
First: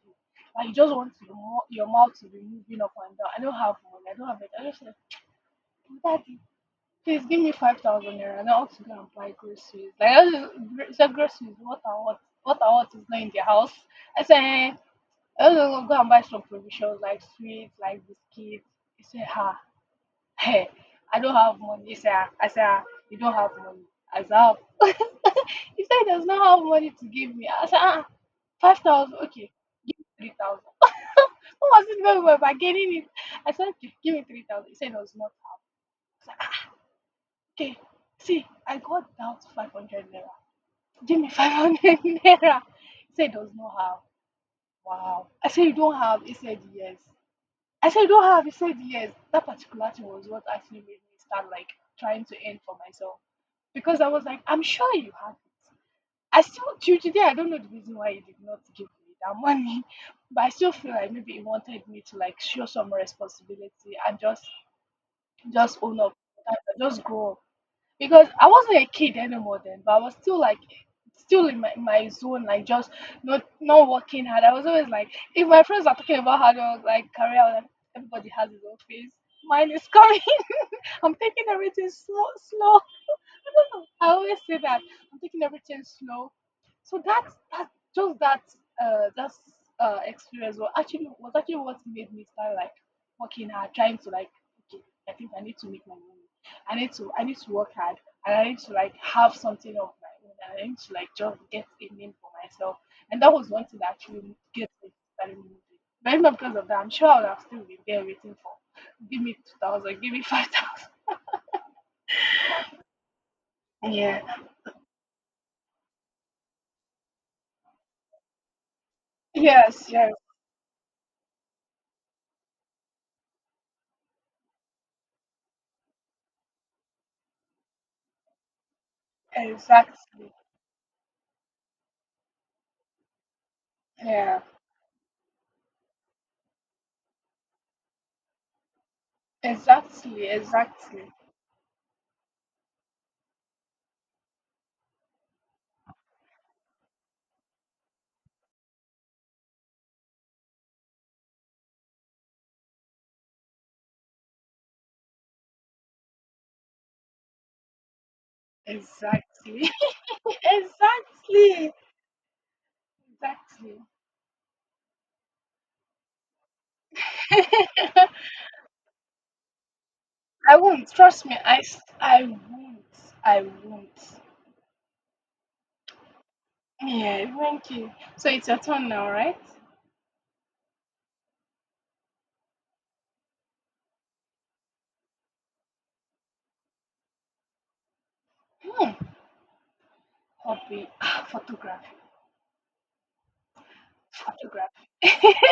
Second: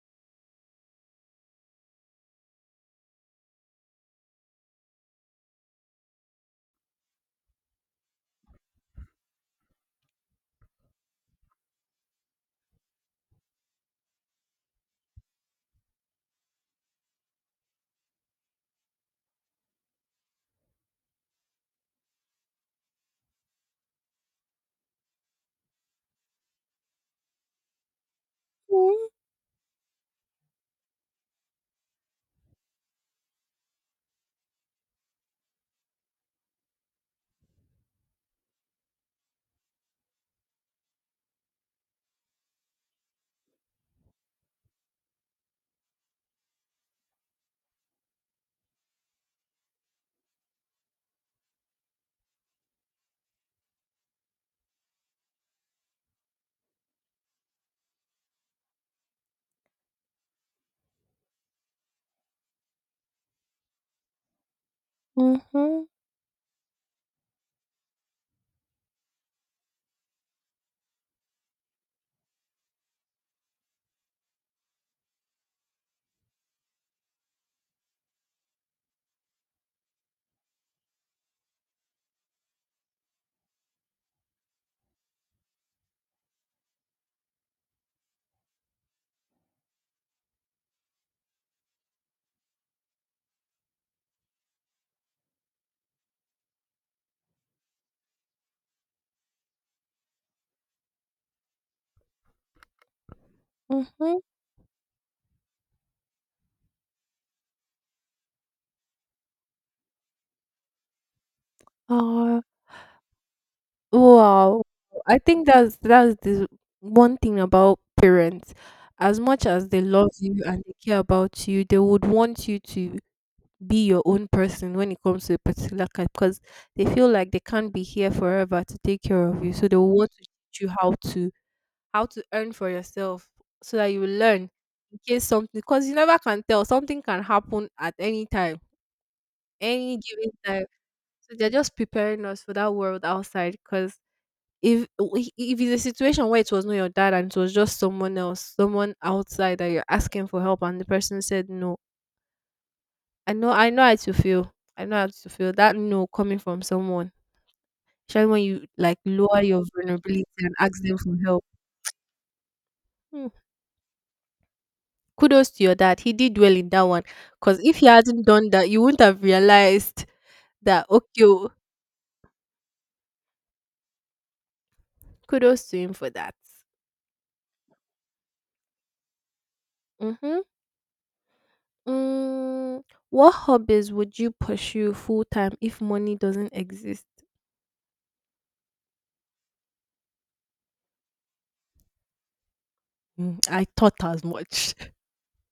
Speaker 1: Like you just want your, mou- your mouth to be moving up and down. I don't have money. I don't have it. I just said, Daddy, please give me 5,000 naira. Now I want to go and buy groceries. Like I just said, groceries. What I want is not in the house. I said, eh, I just want to go and buy some provisions like sweets, like biscuits. He said, ha, hey, I don't have money. He said, "Ah." I said, "Ah, you don't have money." I said, "Ah." <laughs> He said, he does not have money to give me. I said, ah, 5,000. Okay, give me 3,000. <laughs> What was it when we were bargaining? It. I said, okay, give me 3,000. He said, it was not. Okay, see, I got that 500 naira. Give me 500 <laughs> naira. He said, does not have. Wow. I said, you don't have. He said, yes. I said, you don't have. He said, yes. That particular thing was what actually made me start like trying to earn for myself because I was like, I'm sure you have it. I still, till today, I don't know the reason why he did not give me that money, <laughs> but I still feel like maybe he wanted me to like show some responsibility and
Speaker 2: mhm,
Speaker 1: just
Speaker 2: mhm,
Speaker 1: own up, just grow up. Because I wasn't a kid anymore then, but I was still like still in my, my zone, like just not, not working hard. I was always like, if my friends are talking about how to like career, I was like, everybody has his own phase. Mine is coming. <laughs> I'm taking everything slow slow. <laughs> I always say that I'm taking everything slow. So that that just that that experience was actually, was actually what made me start like working hard, trying to like, okay, I think I need to make my money. I need to, I need to work hard, and I need to like have something of my own, and I need to like just get a name for myself. And that was one thing that
Speaker 2: mhm.
Speaker 1: actually gets me started moving. But if not because of that, I'm sure I would have still been there waiting for, give me 2,000, give me 5,000.
Speaker 2: Uh,
Speaker 1: Yeah.
Speaker 2: wow. I think that's the one thing about parents. As much as they
Speaker 1: Yes,
Speaker 2: love
Speaker 1: yes.
Speaker 2: you and they care about you, they would want you to be your own person when it comes to a particular kind because they feel like they can't be here forever to take care of you. So they will want to
Speaker 1: Exactly.
Speaker 2: teach you how to earn for yourself so that you will
Speaker 1: Yeah.
Speaker 2: learn in case something, because you never can tell, something can happen at any time, any
Speaker 1: Exactly.
Speaker 2: given time.
Speaker 1: Exactly.
Speaker 2: So they're just preparing us for that world outside. Because if it's a situation where it was not your dad and it was just someone else, someone outside that you're asking for help, and the person said no, I know how to feel. I know how to feel that no coming from someone, especially when you like lower your
Speaker 1: Exactly.
Speaker 2: vulnerability
Speaker 1: <laughs>
Speaker 2: and ask them for help.
Speaker 1: Exactly.
Speaker 2: Hmm.
Speaker 1: Exactly.
Speaker 2: Kudos to your dad. He did well in that one. Because if he
Speaker 1: <laughs>
Speaker 2: hadn't done that, you wouldn't have realized
Speaker 1: I
Speaker 2: that.
Speaker 1: won't.
Speaker 2: Okay,
Speaker 1: Trust me.
Speaker 2: oh,
Speaker 1: I won't. I won't.
Speaker 2: kudos to him for that.
Speaker 1: Yeah. Thank you. So it's your turn now, right?
Speaker 2: Mm-hmm. Mm, what hobbies would you pursue full time if money doesn't exist?
Speaker 1: Hmm. Hobby. Ah, photography.
Speaker 2: Mm, I thought as much.
Speaker 1: Photography. <laughs>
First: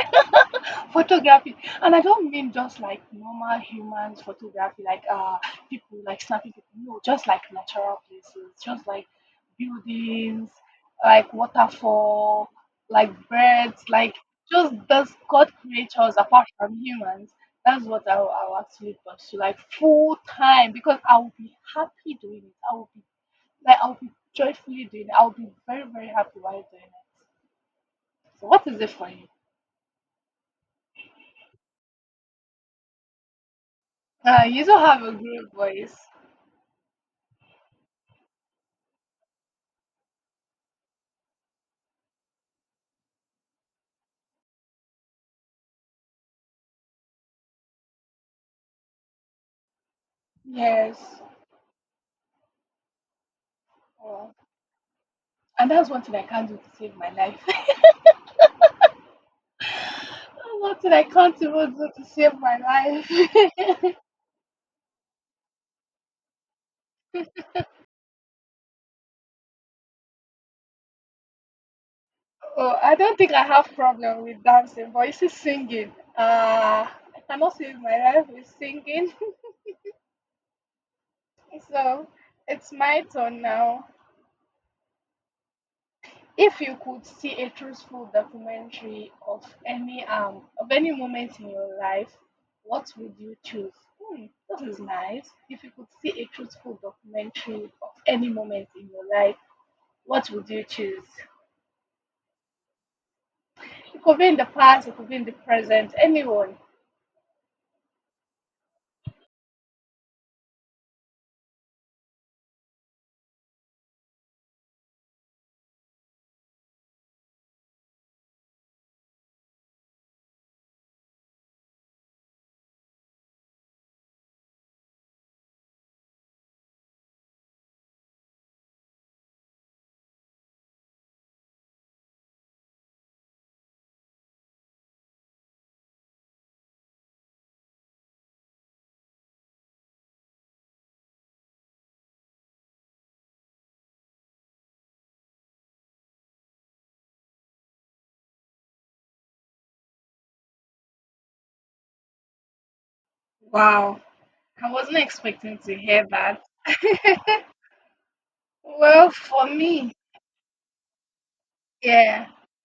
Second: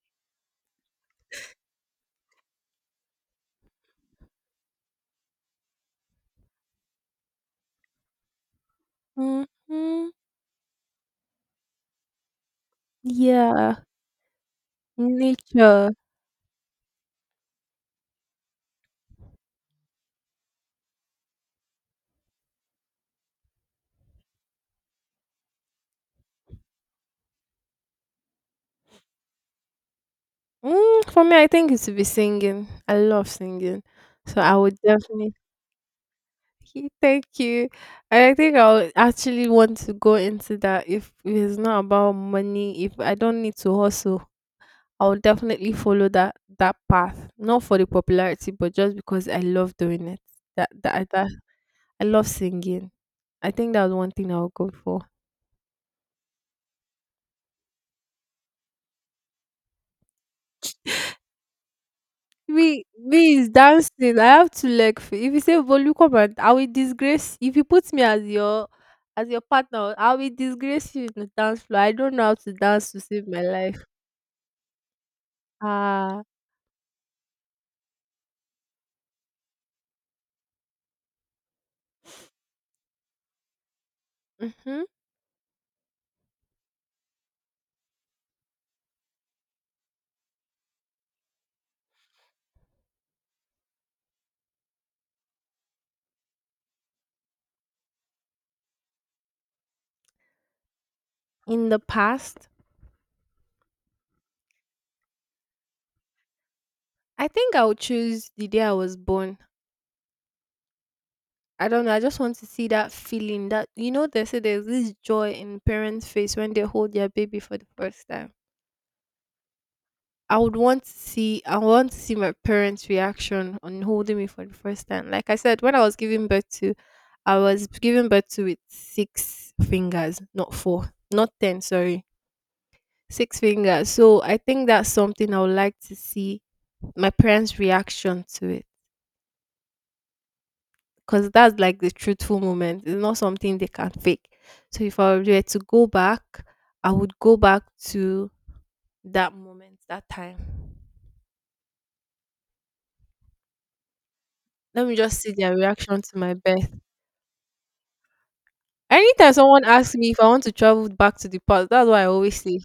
Speaker 1: Photography, and I don't mean just like normal humans photography, like people like snapping people. No, just like natural places, just like
Speaker 2: <laughs> Hmm.
Speaker 1: buildings, like waterfall, like
Speaker 2: Yeah,
Speaker 1: birds, like just those God
Speaker 2: nature.
Speaker 1: creatures apart from humans. That's what I will actually pursue, like full time, because I will be happy doing it. I will be like I'll be joyfully doing it. I'll be very very happy while doing it. So what is it for you?
Speaker 2: Mm, for me, I think it's to be singing. I love singing, so I
Speaker 1: You
Speaker 2: would
Speaker 1: don't have a
Speaker 2: definitely.
Speaker 1: great voice.
Speaker 2: <laughs> Thank you. I think I would actually want to go into that if it's not about money. If I don't need to hustle, I would definitely follow that path. Not for the popularity, but just because I love doing it. That,
Speaker 1: Yes.
Speaker 2: I love singing. I think that was one thing
Speaker 1: Oh.
Speaker 2: I'll go for.
Speaker 1: And that's one thing I can't do to save my life. <laughs> That's one thing I can't even do to save my
Speaker 2: Me, me is
Speaker 1: life.
Speaker 2: dancing. I have two leg. If you say Volukoman, I will disgrace. If you put me as your partner, I will disgrace you in the dance floor. I don't know how to
Speaker 1: <laughs> Oh,
Speaker 2: dance
Speaker 1: I
Speaker 2: to
Speaker 1: don't
Speaker 2: save
Speaker 1: think
Speaker 2: my
Speaker 1: I have
Speaker 2: life.
Speaker 1: problem with dancing, but it's see singing.
Speaker 2: Ah,
Speaker 1: I cannot save my life with singing. <laughs> So it's my turn now.
Speaker 2: hmm.
Speaker 1: If you could see a truthful documentary of any moment in your life, what would you choose? Hmm, this nice. If you could see a truthful documentary of any moment in your life, what would you choose?
Speaker 2: In the past,
Speaker 1: It could be in the past, it could be in the present, anyone.
Speaker 2: I think I would choose the day I was born. I don't know. I just want to see that feeling. That you know, they say there's this joy in parents' face when they hold their baby for the first time. I would want to see, I want to see my parents' reaction on holding me for the first time. Like I said, when I was giving birth to, I was giving birth to with six fingers, not four, not ten, sorry, six fingers. So I think that's something I would like to see, my parents' reaction to it, because that's like the truthful moment. It's not something they can fake. So if I were to go back, I would go back to that moment, that time.
Speaker 1: Wow. I
Speaker 2: Let me
Speaker 1: wasn't
Speaker 2: just see their
Speaker 1: expecting to
Speaker 2: reaction
Speaker 1: hear
Speaker 2: to my
Speaker 1: that.
Speaker 2: birth.
Speaker 1: <laughs> Well,
Speaker 2: Anytime
Speaker 1: for
Speaker 2: someone asks
Speaker 1: me,
Speaker 2: me if I want to travel back to the past, that's what I
Speaker 1: yeah.
Speaker 2: always say.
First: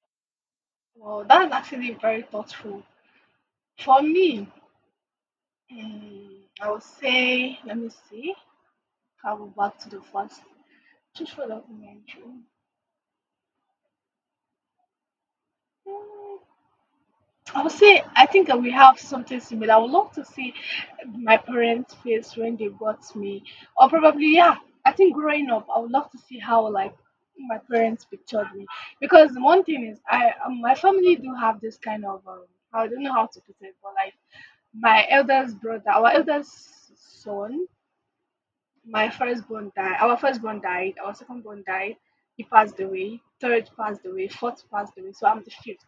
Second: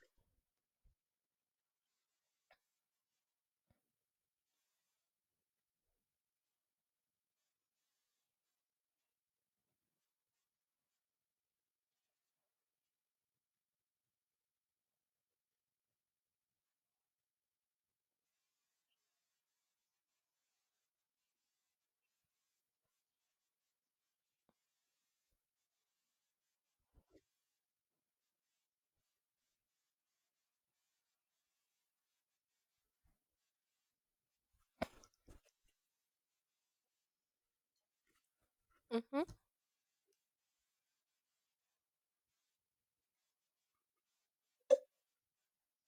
Speaker 1: Well, that's actually very thoughtful. For me, I would say, let me see. Travel back to the first. Just for documentary. Mm, I would say I think that we have something similar. I would love to see my parents' face when they got me, or probably yeah. I think growing up, I would love to see how like my parents pictured me because one thing is I my family do have this kind of I don't know how to put it, but like my eldest brother, our eldest son. My
Speaker 2: Hmm.
Speaker 1: firstborn died. Our firstborn died. Our secondborn died. He passed away. Third passed away. Fourth passed away. So I'm the fifth.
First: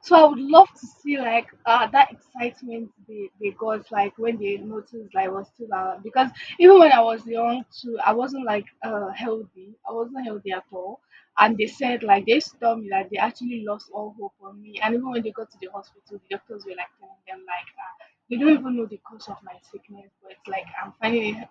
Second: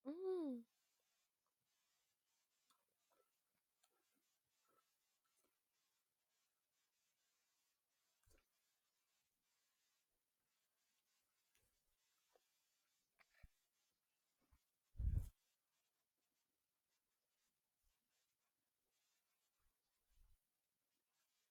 Speaker 1: So I would
Speaker 2: Mm.
Speaker 1: love to see like that excitement they got like when they noticed like I was still around, because even when I was young too, I wasn't like healthy. I wasn't healthy at all, and they said like they used to tell me that they actually lost all hope on me, and even when they got to the hospital, the doctors were like telling them like they don't even know the cause of my sickness, but it's like I'm finding it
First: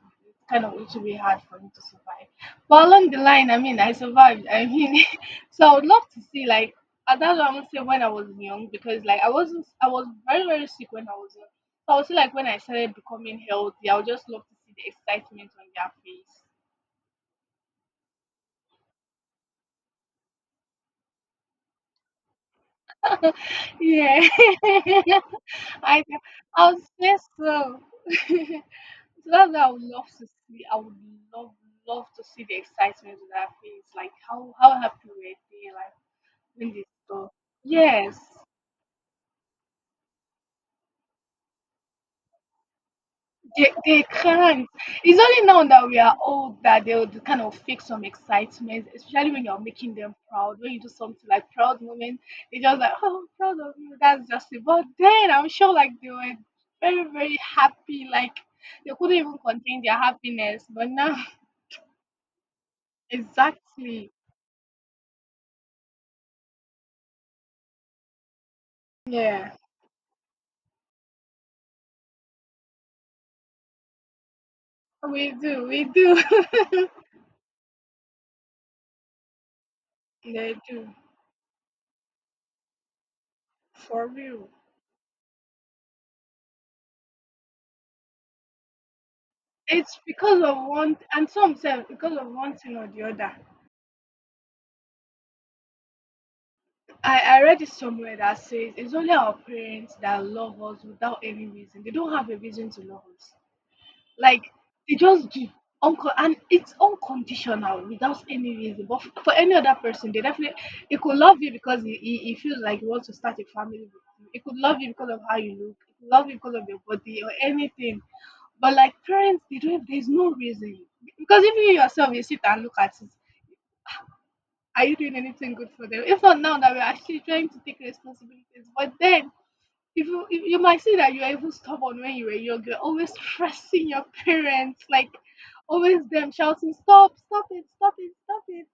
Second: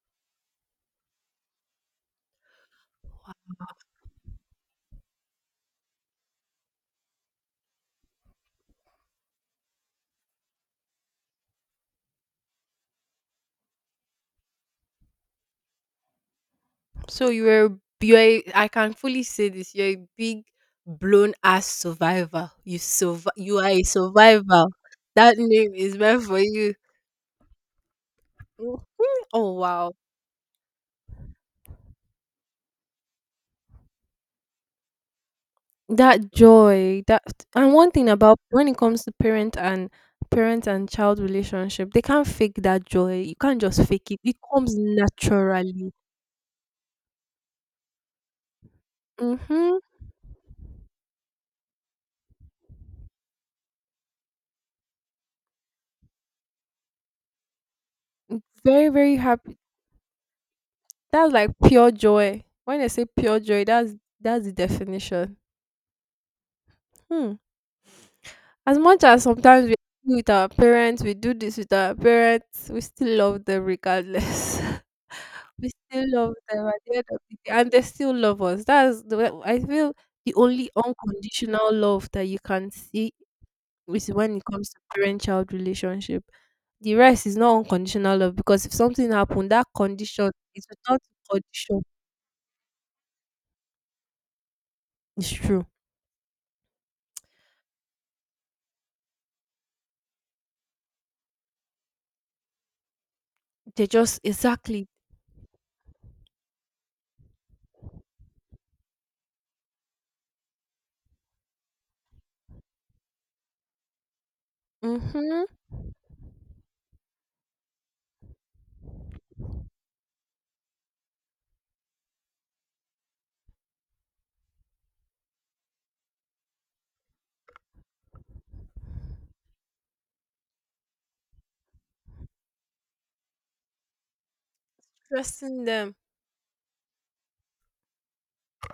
Speaker 1: kind of it will be hard for me to survive, but along the line, I mean, I survived, I mean. <laughs> So I would love to see like, and that's what I'm gonna say, when I was young, because like I wasn't I was very, very sick when I was young. So I would say like when I started becoming healthy, I would just love to see the excitement on
Speaker 2: So you're a, I can fully say this. You're a big blown ass survivor. You
Speaker 1: their
Speaker 2: You are
Speaker 1: face.
Speaker 2: a
Speaker 1: Yeah.
Speaker 2: survivor. That name
Speaker 1: <laughs>
Speaker 2: is
Speaker 1: I
Speaker 2: meant for
Speaker 1: I
Speaker 2: you.
Speaker 1: would say so. <laughs> So
Speaker 2: Mhm.
Speaker 1: that's
Speaker 2: Oh
Speaker 1: what I would
Speaker 2: wow.
Speaker 1: love to see. I would love love to see the excitement on their face. Like how happy were they, like
Speaker 2: That
Speaker 1: when they
Speaker 2: joy, that
Speaker 1: saw.
Speaker 2: and one thing
Speaker 1: Yes.
Speaker 2: about when it comes to parent and child relationship, they can't fake that joy. You can't
Speaker 1: They,
Speaker 2: just
Speaker 1: they
Speaker 2: fake it. It
Speaker 1: can't.
Speaker 2: comes
Speaker 1: It's only now that
Speaker 2: naturally.
Speaker 1: we are old that they'll kind of fake some excitement, especially when you're
Speaker 2: Mm-hmm.
Speaker 1: making them proud. When you do something like proud moment, they just like, oh, I'm proud of you. That's just it. But then I'm sure like they were very, very happy. Like
Speaker 2: Very,
Speaker 1: they
Speaker 2: very
Speaker 1: couldn't even
Speaker 2: happy.
Speaker 1: contain their happiness. But now,
Speaker 2: That's like pure joy. When I say
Speaker 1: <laughs>
Speaker 2: pure joy, that's
Speaker 1: exactly.
Speaker 2: that's the definition. Hmm. As much as
Speaker 1: Yeah,
Speaker 2: sometimes we do with our parents, we do this with our parents, we still love them regardless. <laughs>
Speaker 1: we do.
Speaker 2: We
Speaker 1: We
Speaker 2: still
Speaker 1: do.
Speaker 2: love them at
Speaker 1: <laughs>
Speaker 2: the end of the day, and they still love us. That's the way I feel the
Speaker 1: They
Speaker 2: only
Speaker 1: do.
Speaker 2: unconditional love that you can see is
Speaker 1: For
Speaker 2: when it
Speaker 1: real.
Speaker 2: comes to parent child relationship. The rest is not unconditional love because if something happened, that
Speaker 1: It's
Speaker 2: condition
Speaker 1: because of
Speaker 2: is
Speaker 1: one,
Speaker 2: without
Speaker 1: and some
Speaker 2: condition.
Speaker 1: say because of one thing or the other.
Speaker 2: It's true.
Speaker 1: I read it somewhere that says it's only our parents that love us without any reason. They don't have a reason to love us.
Speaker 2: They just
Speaker 1: Like
Speaker 2: exactly.
Speaker 1: they just do, and it's unconditional without any reason. But for any other person, they definitely it could love you because he feels like he wants to start a family with you. It could love you because of how
Speaker 2: Mm-hmm,
Speaker 1: you look. It could love you because of your body or anything. But like parents, they don't. There's no reason, because even you yourself, you sit and look at it, are you doing anything good for them? If not now that we're actually trying to take responsibilities, but then if you might say that you are even stubborn when you were young, you're always stressing your parents, like
Speaker 2: trusting them.
Speaker 1: always them shouting, stop, stop it, stop it, stop it.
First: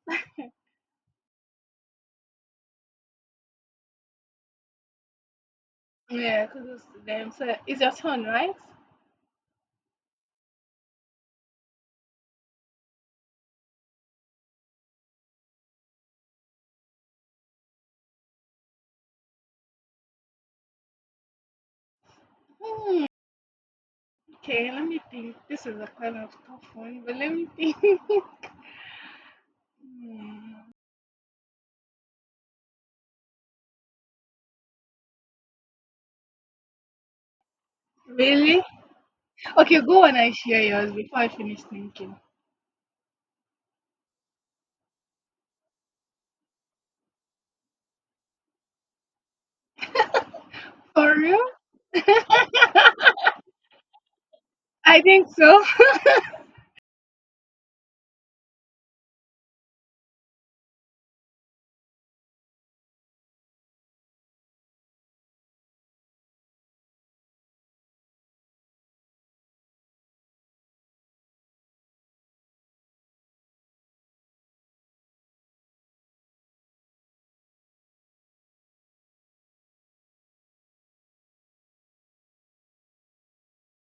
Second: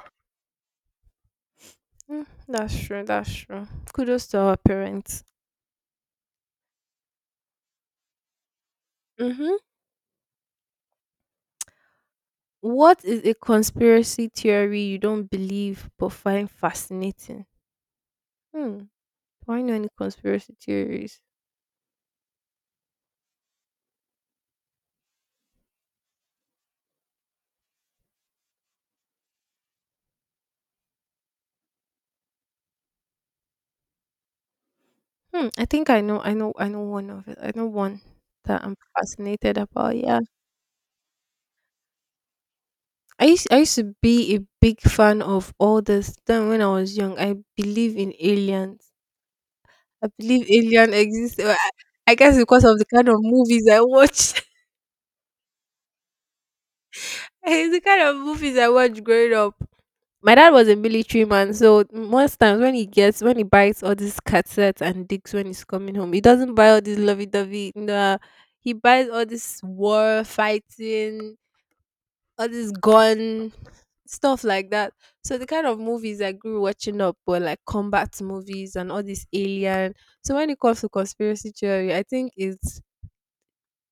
Speaker 2: Mm, that's true. That's true. Kudos to our parents.
Speaker 1: Yeah, because it's them. So it's your turn, right?
Speaker 2: Mm-hmm. What is a conspiracy theory you don't believe but find fascinating? Hmm. Do I know any conspiracy theories?
Speaker 1: Hmm. Okay, let me think. This is a kind of tough one, but let me think. <laughs> Hmm,
Speaker 2: Hmm. I think I know. I know. I know one of it. I know one
Speaker 1: really?
Speaker 2: that I'm fascinated
Speaker 1: Okay,
Speaker 2: about.
Speaker 1: go on
Speaker 2: Yeah.
Speaker 1: and share yours before I finish thinking.
Speaker 2: I used to be a big fan of all this. Then when I was young, I believe in aliens. I believe alien
Speaker 1: For
Speaker 2: exists.
Speaker 1: real?
Speaker 2: Well, I guess because of the kind of movies I watched. <laughs>
Speaker 1: I think so. <laughs>
Speaker 2: It's the kind of movies I watched growing up. My dad was a military man, so most times when he gets when he buys all these cassettes and discs when he's coming home, he doesn't buy all this lovey dovey. Nah, he buys all this war fighting, all this gun stuff like that. So the kind of movies I grew watching up were like combat movies and all this alien. So when it comes to conspiracy theory, I think it's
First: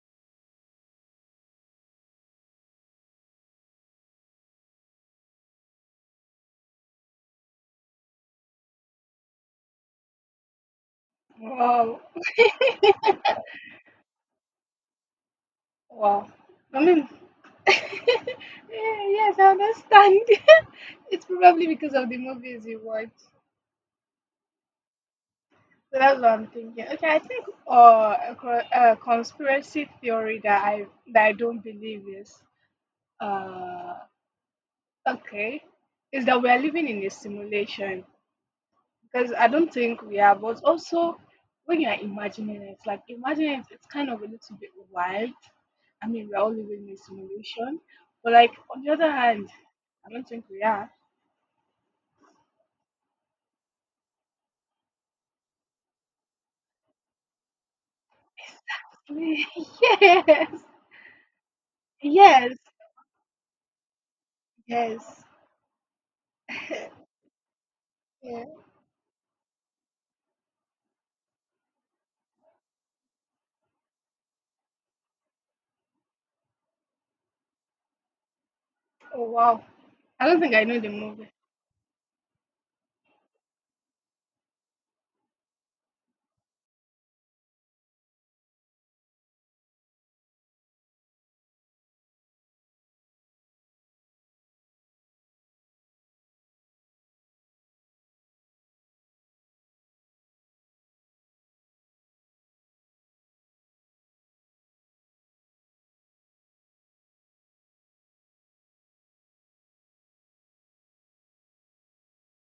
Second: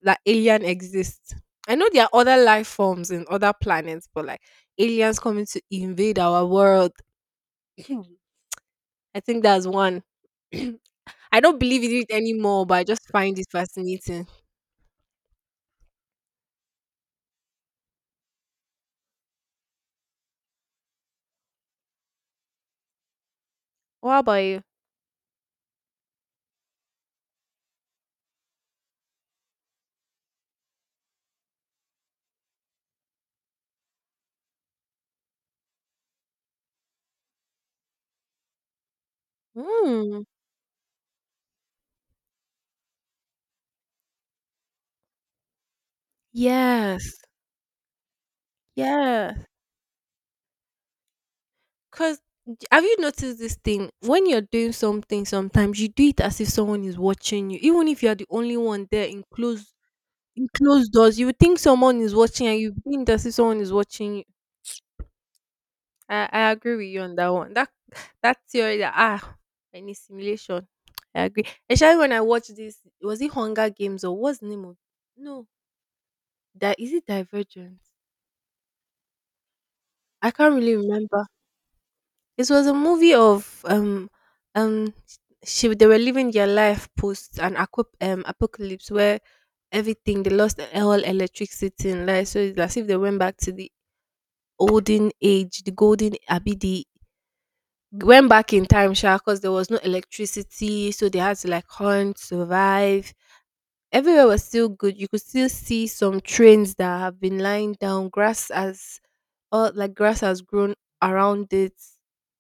Speaker 2: that alien exists. I know there are other life forms in other planets, but like aliens coming to invade our world, I think that's one. <clears throat> I don't believe in
Speaker 1: Wow.
Speaker 2: it anymore, but I just find it fascinating.
Speaker 1: Wow. I mean, <laughs> yeah, yes, I understand. <laughs> It's probably because of the movies you watch.
Speaker 2: What about you?
Speaker 1: So that's what I'm thinking. Okay, I think a conspiracy theory that I don't believe is uh okay is that we're living in a simulation, because I don't think we
Speaker 2: Mm.
Speaker 1: are. But also, when you are imagining it, like imagining it, it's kind of a little bit wild. I mean, we're all living in a
Speaker 2: Yes.
Speaker 1: simulation, but like on the other
Speaker 2: Yes.
Speaker 1: hand, I don't think we are.
Speaker 2: Because have you noticed this thing? When you're doing something, sometimes you do it as if someone is watching you, even if you're the only one there
Speaker 1: <laughs>
Speaker 2: in
Speaker 1: Yes,
Speaker 2: closed doors. You would think someone is watching,
Speaker 1: yes,
Speaker 2: and you think as if someone is watching you.
Speaker 1: yes.
Speaker 2: I agree with you
Speaker 1: <laughs>
Speaker 2: on that one. That <laughs> that
Speaker 1: Yeah.
Speaker 2: theory that any simulation. I agree. Especially when I watched this, was it Hunger Games or what's the name of, no, that is it Divergent?
Speaker 1: Oh, wow! I
Speaker 2: I
Speaker 1: don't
Speaker 2: can't
Speaker 1: think I
Speaker 2: really
Speaker 1: know the
Speaker 2: remember.
Speaker 1: movie.
Speaker 2: It was a movie of um she they were living their life post an apocalypse where everything they lost all electricity and light, so it's as if they went back to the olden age, the golden abidi, went back in time sha because there was no electricity, so they had to like hunt survive. Everywhere was still good, you could still see some trains that have been lying down, grass has all like grass has grown around it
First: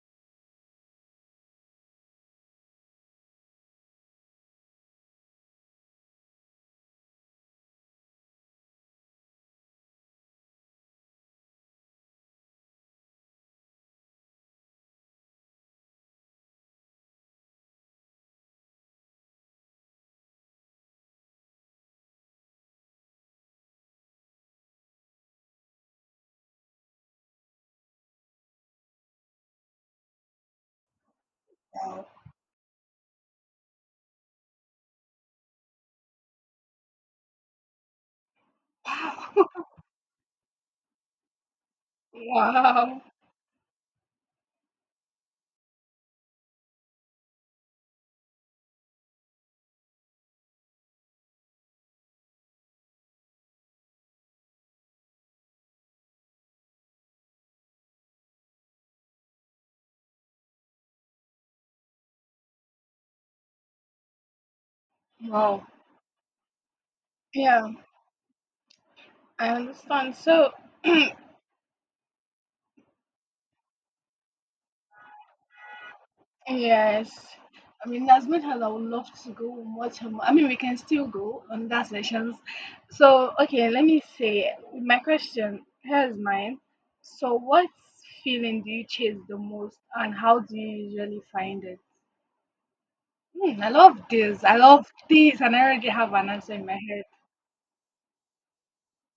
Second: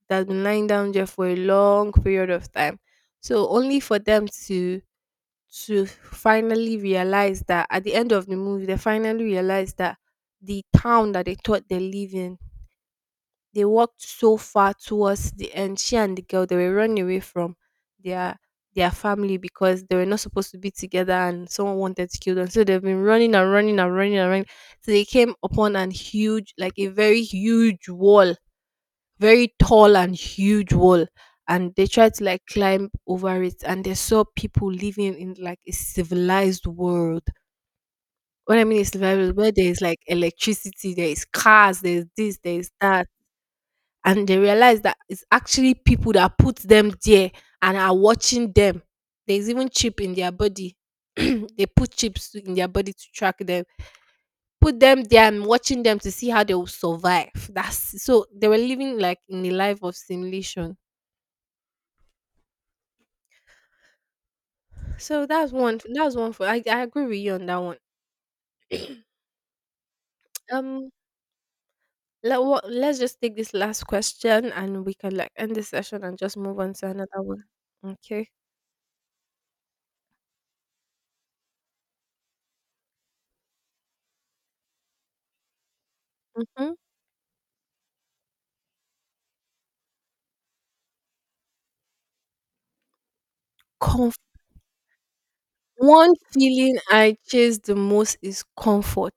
Speaker 2: that's been lying down there for a long period of time. So only for them to finally realize that at the end of the movie they finally realize that the town that they thought they live in, they walked so far towards the end. She and the girl they were running away from their their family because they were not supposed to be together and someone wanted to kill them. So they've been running and running and running and running. So they came upon an huge, like a very huge wall, very tall and huge wall. And they
Speaker 1: Wow!
Speaker 2: tried to like climb over it and they saw people living in like a civilized world. What I mean is civilized
Speaker 1: <laughs>
Speaker 2: where there
Speaker 1: Wow!
Speaker 2: is like electricity, there is cars, there's this, there is
Speaker 1: Wow!
Speaker 2: that, and they realize that it's actually people that put them there and are watching them. There's even chip in their body. <clears throat> They put chips in their body to track them. Put them there and watching them to see how they will survive. That's so they were living like in a life of simulation. So that's
Speaker 1: Wow!
Speaker 2: one. That's one for. I agree with you on that
Speaker 1: Yeah,
Speaker 2: one.
Speaker 1: I understand. So,
Speaker 2: Um, let what, let's just take this last question and we can like end the session and just move on to another
Speaker 1: yes.
Speaker 2: one.
Speaker 1: I mean, as
Speaker 2: Okay.
Speaker 1: much as I would love to go and watch her, I mean, we can still go on that sessions. So, okay, let me say my question. Here's mine. So, what feeling do you chase the most, and how do you usually find it? Hmm, I love
Speaker 2: Mhm.
Speaker 1: this. I love this, and I already have
Speaker 2: One
Speaker 1: an answer in my
Speaker 2: feeling
Speaker 1: head.
Speaker 2: I chase the most is comfort.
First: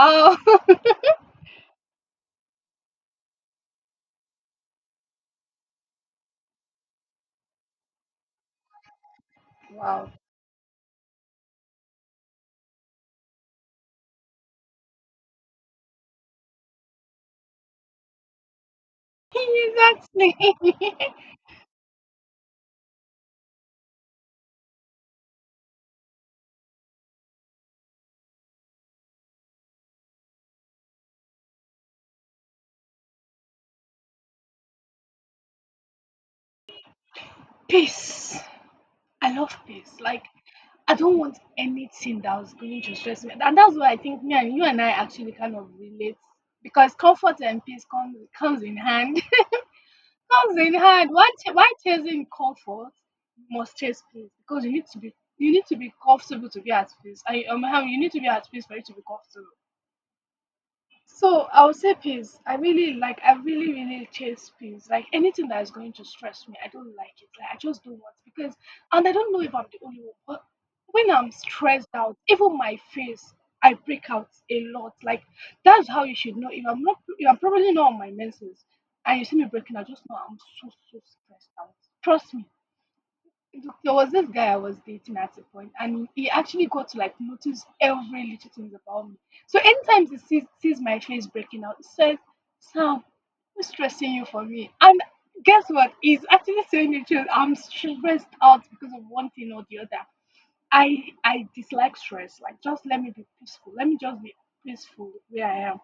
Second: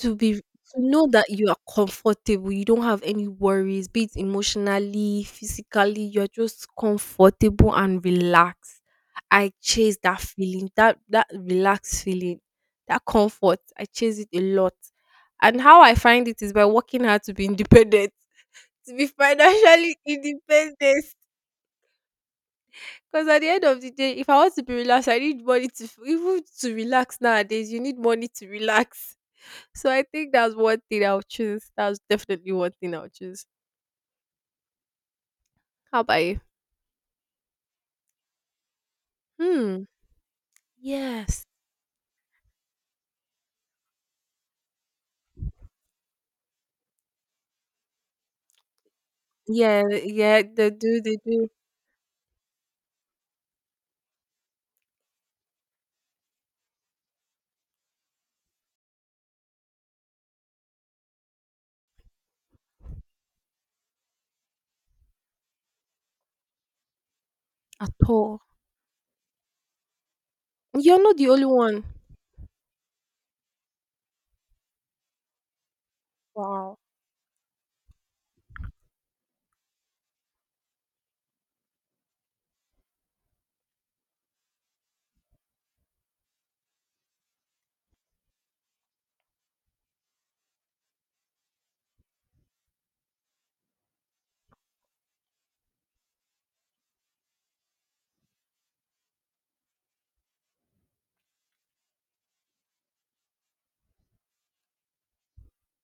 Speaker 2: To be to
Speaker 1: <laughs>
Speaker 2: know that you are comfortable, you don't have any worries, be it emotionally, physically, you're just comfortable and relaxed. I chase
Speaker 1: Wow.
Speaker 2: that feeling, that relaxed feeling, that comfort. I chase it a lot. And how I find it is by working hard to be independent, to be
Speaker 1: <laughs>
Speaker 2: financially <laughs>
Speaker 1: Exactly.
Speaker 2: independent. Because at the end of the day, if I want to be relaxed, I need money to even to relax nowadays. You need money to relax. <laughs> So I think that's one thing I'll choose. That's definitely one thing I'll choose. How about you?
Speaker 1: <laughs> Peace. I love
Speaker 2: Hmm.
Speaker 1: peace. Like I don't want
Speaker 2: Yes.
Speaker 1: anything that was going to stress me. And that's why I think me and you and I actually kind of relate, because comfort and peace comes in hand.
Speaker 2: Yeah.
Speaker 1: <laughs>
Speaker 2: Yeah.
Speaker 1: Comes
Speaker 2: They
Speaker 1: in
Speaker 2: do.
Speaker 1: hand.
Speaker 2: They
Speaker 1: Why
Speaker 2: do
Speaker 1: ch- why chasing comfort you must chase peace? Because you need to be comfortable to be at peace. I You need to be at peace for you to be comfortable. So I would say peace. I really like. I really, really chase peace. Like anything that is going to stress me, I don't like it. Like I just
Speaker 2: at
Speaker 1: don't want
Speaker 2: all.
Speaker 1: because, and I don't know if I'm the only one, but
Speaker 2: You're
Speaker 1: when
Speaker 2: not the
Speaker 1: I'm
Speaker 2: only one.
Speaker 1: stressed out, even my face, I break out a lot. Like that's how you should know. If
Speaker 2: Wow.
Speaker 1: I'm not, if I'm probably not on my menses, and you see me breaking out, just know I'm so so stressed out. Trust me, there was this guy I was dating at a point, and he actually got to like notice every little things about me. So anytime he sees my face breaking out, he says, "Sam, who's stressing you for me?" And guess what? He's actually saying the truth. I'm stressed out because of one thing or the other. I I dislike stress. Like, just let me be peaceful. Let me just be peaceful where I am.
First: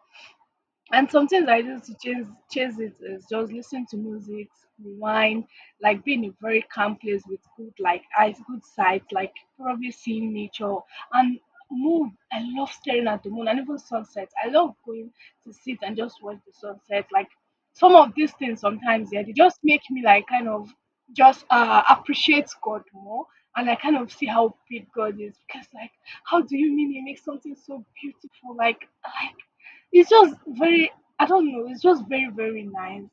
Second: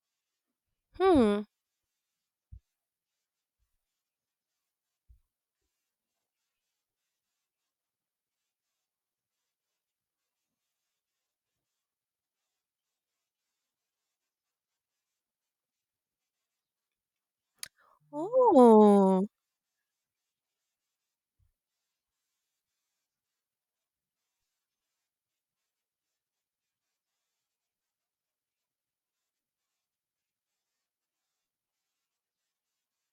Speaker 1: And
Speaker 2: Hmm.
Speaker 1: sometimes I do to chase it is just listen to music, rewind, like being in a very calm place with good like eyes, good sight, like probably seeing nature and moon. I love staring at the moon and even sunsets. I love going to sit and just watch the sunset. Like some of these things sometimes, yeah,
Speaker 2: Oh.
Speaker 1: they just make me like kind of just appreciate God more. And I kind of see how big God is, because, like, how do you mean He makes something so beautiful? Like, it's just very, I don't know, it's just very, very nice.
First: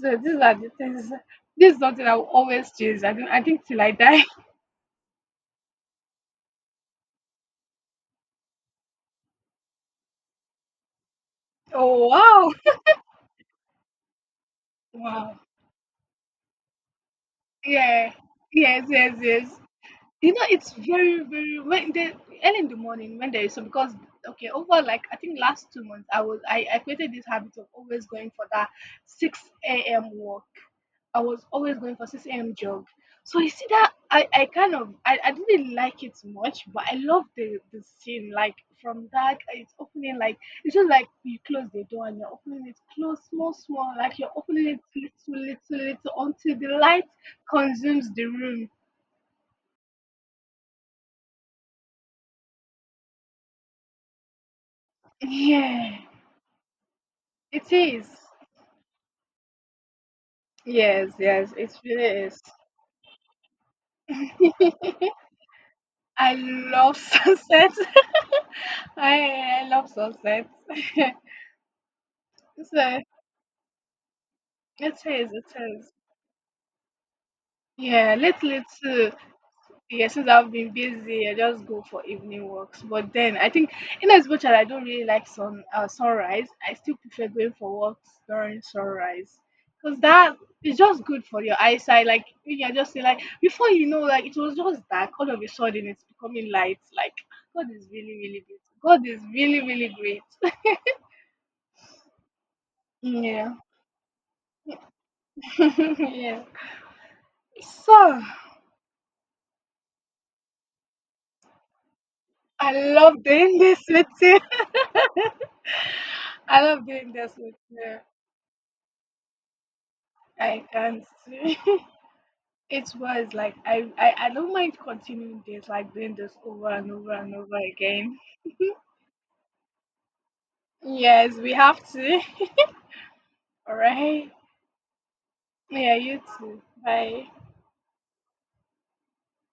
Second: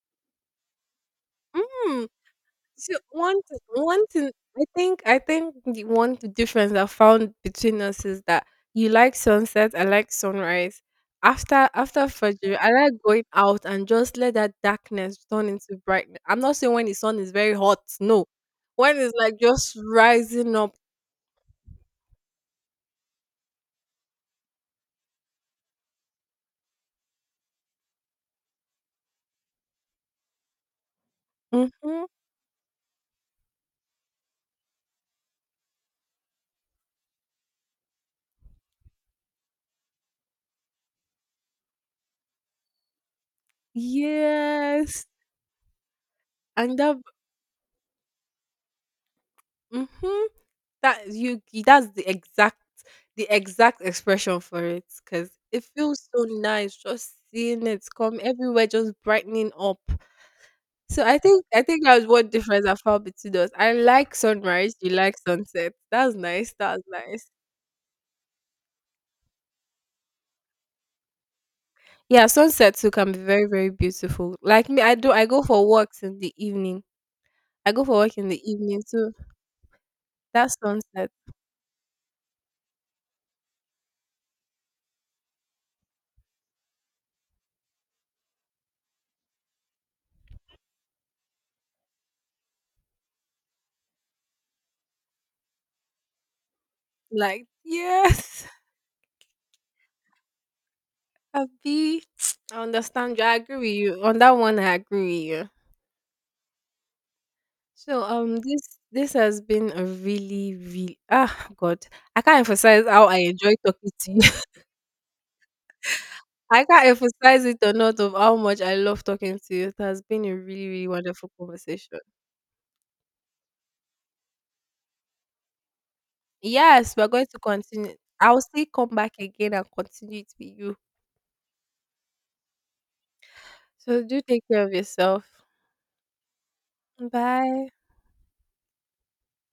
Speaker 1: So these are the things, this is
Speaker 2: Hmm.
Speaker 1: something I will always
Speaker 2: So
Speaker 1: chase. I think, I think till I
Speaker 2: one
Speaker 1: die.
Speaker 2: thing
Speaker 1: <laughs>
Speaker 2: I think the one difference I found between us is that you like sunset, I like sunrise. After after
Speaker 1: Oh, wow.
Speaker 2: Fajr, I like going out and just let that darkness
Speaker 1: Wow.
Speaker 2: turn into brightness. I'm not saying when the sun is very hot,
Speaker 1: Yeah.
Speaker 2: no.
Speaker 1: Yes,
Speaker 2: When it's
Speaker 1: yes,
Speaker 2: like
Speaker 1: yes.
Speaker 2: just
Speaker 1: You know,
Speaker 2: rising
Speaker 1: it's
Speaker 2: up.
Speaker 1: very, very when the early in the morning when there is so, because okay, over like I think last 2 months I created this habit of always going for that 6 a.m. walk. I was always going
Speaker 2: Hmm.
Speaker 1: for 6 a.m. jog. So you see that I kind of I didn't like it much, but I love the scene. Like from that it's opening like it's just like you close the door and you're opening it close, small, small, like you're opening it
Speaker 2: Yes.
Speaker 1: little, little, little until the
Speaker 2: And that
Speaker 1: light consumes the room.
Speaker 2: hmm that you that's the exact expression for it because it
Speaker 1: Yeah.
Speaker 2: feels so nice just seeing
Speaker 1: It
Speaker 2: it
Speaker 1: is.
Speaker 2: come everywhere just brightening up. So
Speaker 1: Yes,
Speaker 2: I think
Speaker 1: yes,
Speaker 2: I
Speaker 1: it
Speaker 2: think
Speaker 1: really
Speaker 2: that's what
Speaker 1: is.
Speaker 2: difference I found between us. I like sunrise, you like sunset. That's
Speaker 1: I
Speaker 2: nice. That's
Speaker 1: love <laughs>
Speaker 2: nice.
Speaker 1: sunset. I love sunset. <laughs>
Speaker 2: Yeah, sunset too
Speaker 1: So
Speaker 2: can be very, very beautiful. Like me, I
Speaker 1: it
Speaker 2: do I
Speaker 1: is,
Speaker 2: go
Speaker 1: it
Speaker 2: for
Speaker 1: is.
Speaker 2: walks in the evening. I go for
Speaker 1: Yeah,
Speaker 2: walk in the
Speaker 1: little
Speaker 2: evening too.
Speaker 1: too. Yeah, since
Speaker 2: That
Speaker 1: I've been
Speaker 2: sunset.
Speaker 1: busy, I just go for evening walks. But then I think, in as much as I don't really like sunrise, I still prefer going for walks during sunrise, because that is just good for your eyesight. Like you can just see, like before you know, like it was just dark. All of a sudden, it's becoming light. Like
Speaker 2: Like,
Speaker 1: God is really, really
Speaker 2: yes,
Speaker 1: good. God is really, really great. <laughs>
Speaker 2: <laughs> I be <tsk> I understand you. I
Speaker 1: Yeah,
Speaker 2: agree with you. On that one, I agree with you.
Speaker 1: <laughs> yeah.
Speaker 2: So
Speaker 1: So
Speaker 2: this has been a really really god, I can't
Speaker 1: I
Speaker 2: emphasize how I
Speaker 1: love
Speaker 2: enjoy
Speaker 1: doing this
Speaker 2: talking
Speaker 1: with
Speaker 2: to you.
Speaker 1: you.
Speaker 2: <laughs>
Speaker 1: <laughs> I
Speaker 2: I can't
Speaker 1: love doing this
Speaker 2: emphasize
Speaker 1: with
Speaker 2: it enough
Speaker 1: you.
Speaker 2: of how much I love talking to you. It has been a
Speaker 1: I
Speaker 2: really really
Speaker 1: can't.
Speaker 2: wonderful
Speaker 1: <laughs>
Speaker 2: conversation.
Speaker 1: It was like I don't mind continuing this, like doing this over and
Speaker 2: Yes, we're
Speaker 1: over
Speaker 2: going
Speaker 1: and
Speaker 2: to
Speaker 1: over
Speaker 2: continue.
Speaker 1: again.
Speaker 2: I'll still come back again and continue it with you.
Speaker 1: Yes, we have to. <laughs> All
Speaker 2: So do
Speaker 1: right.
Speaker 2: take care of yourself.
Speaker 1: Yeah, you too. Bye.
Speaker 2: Bye.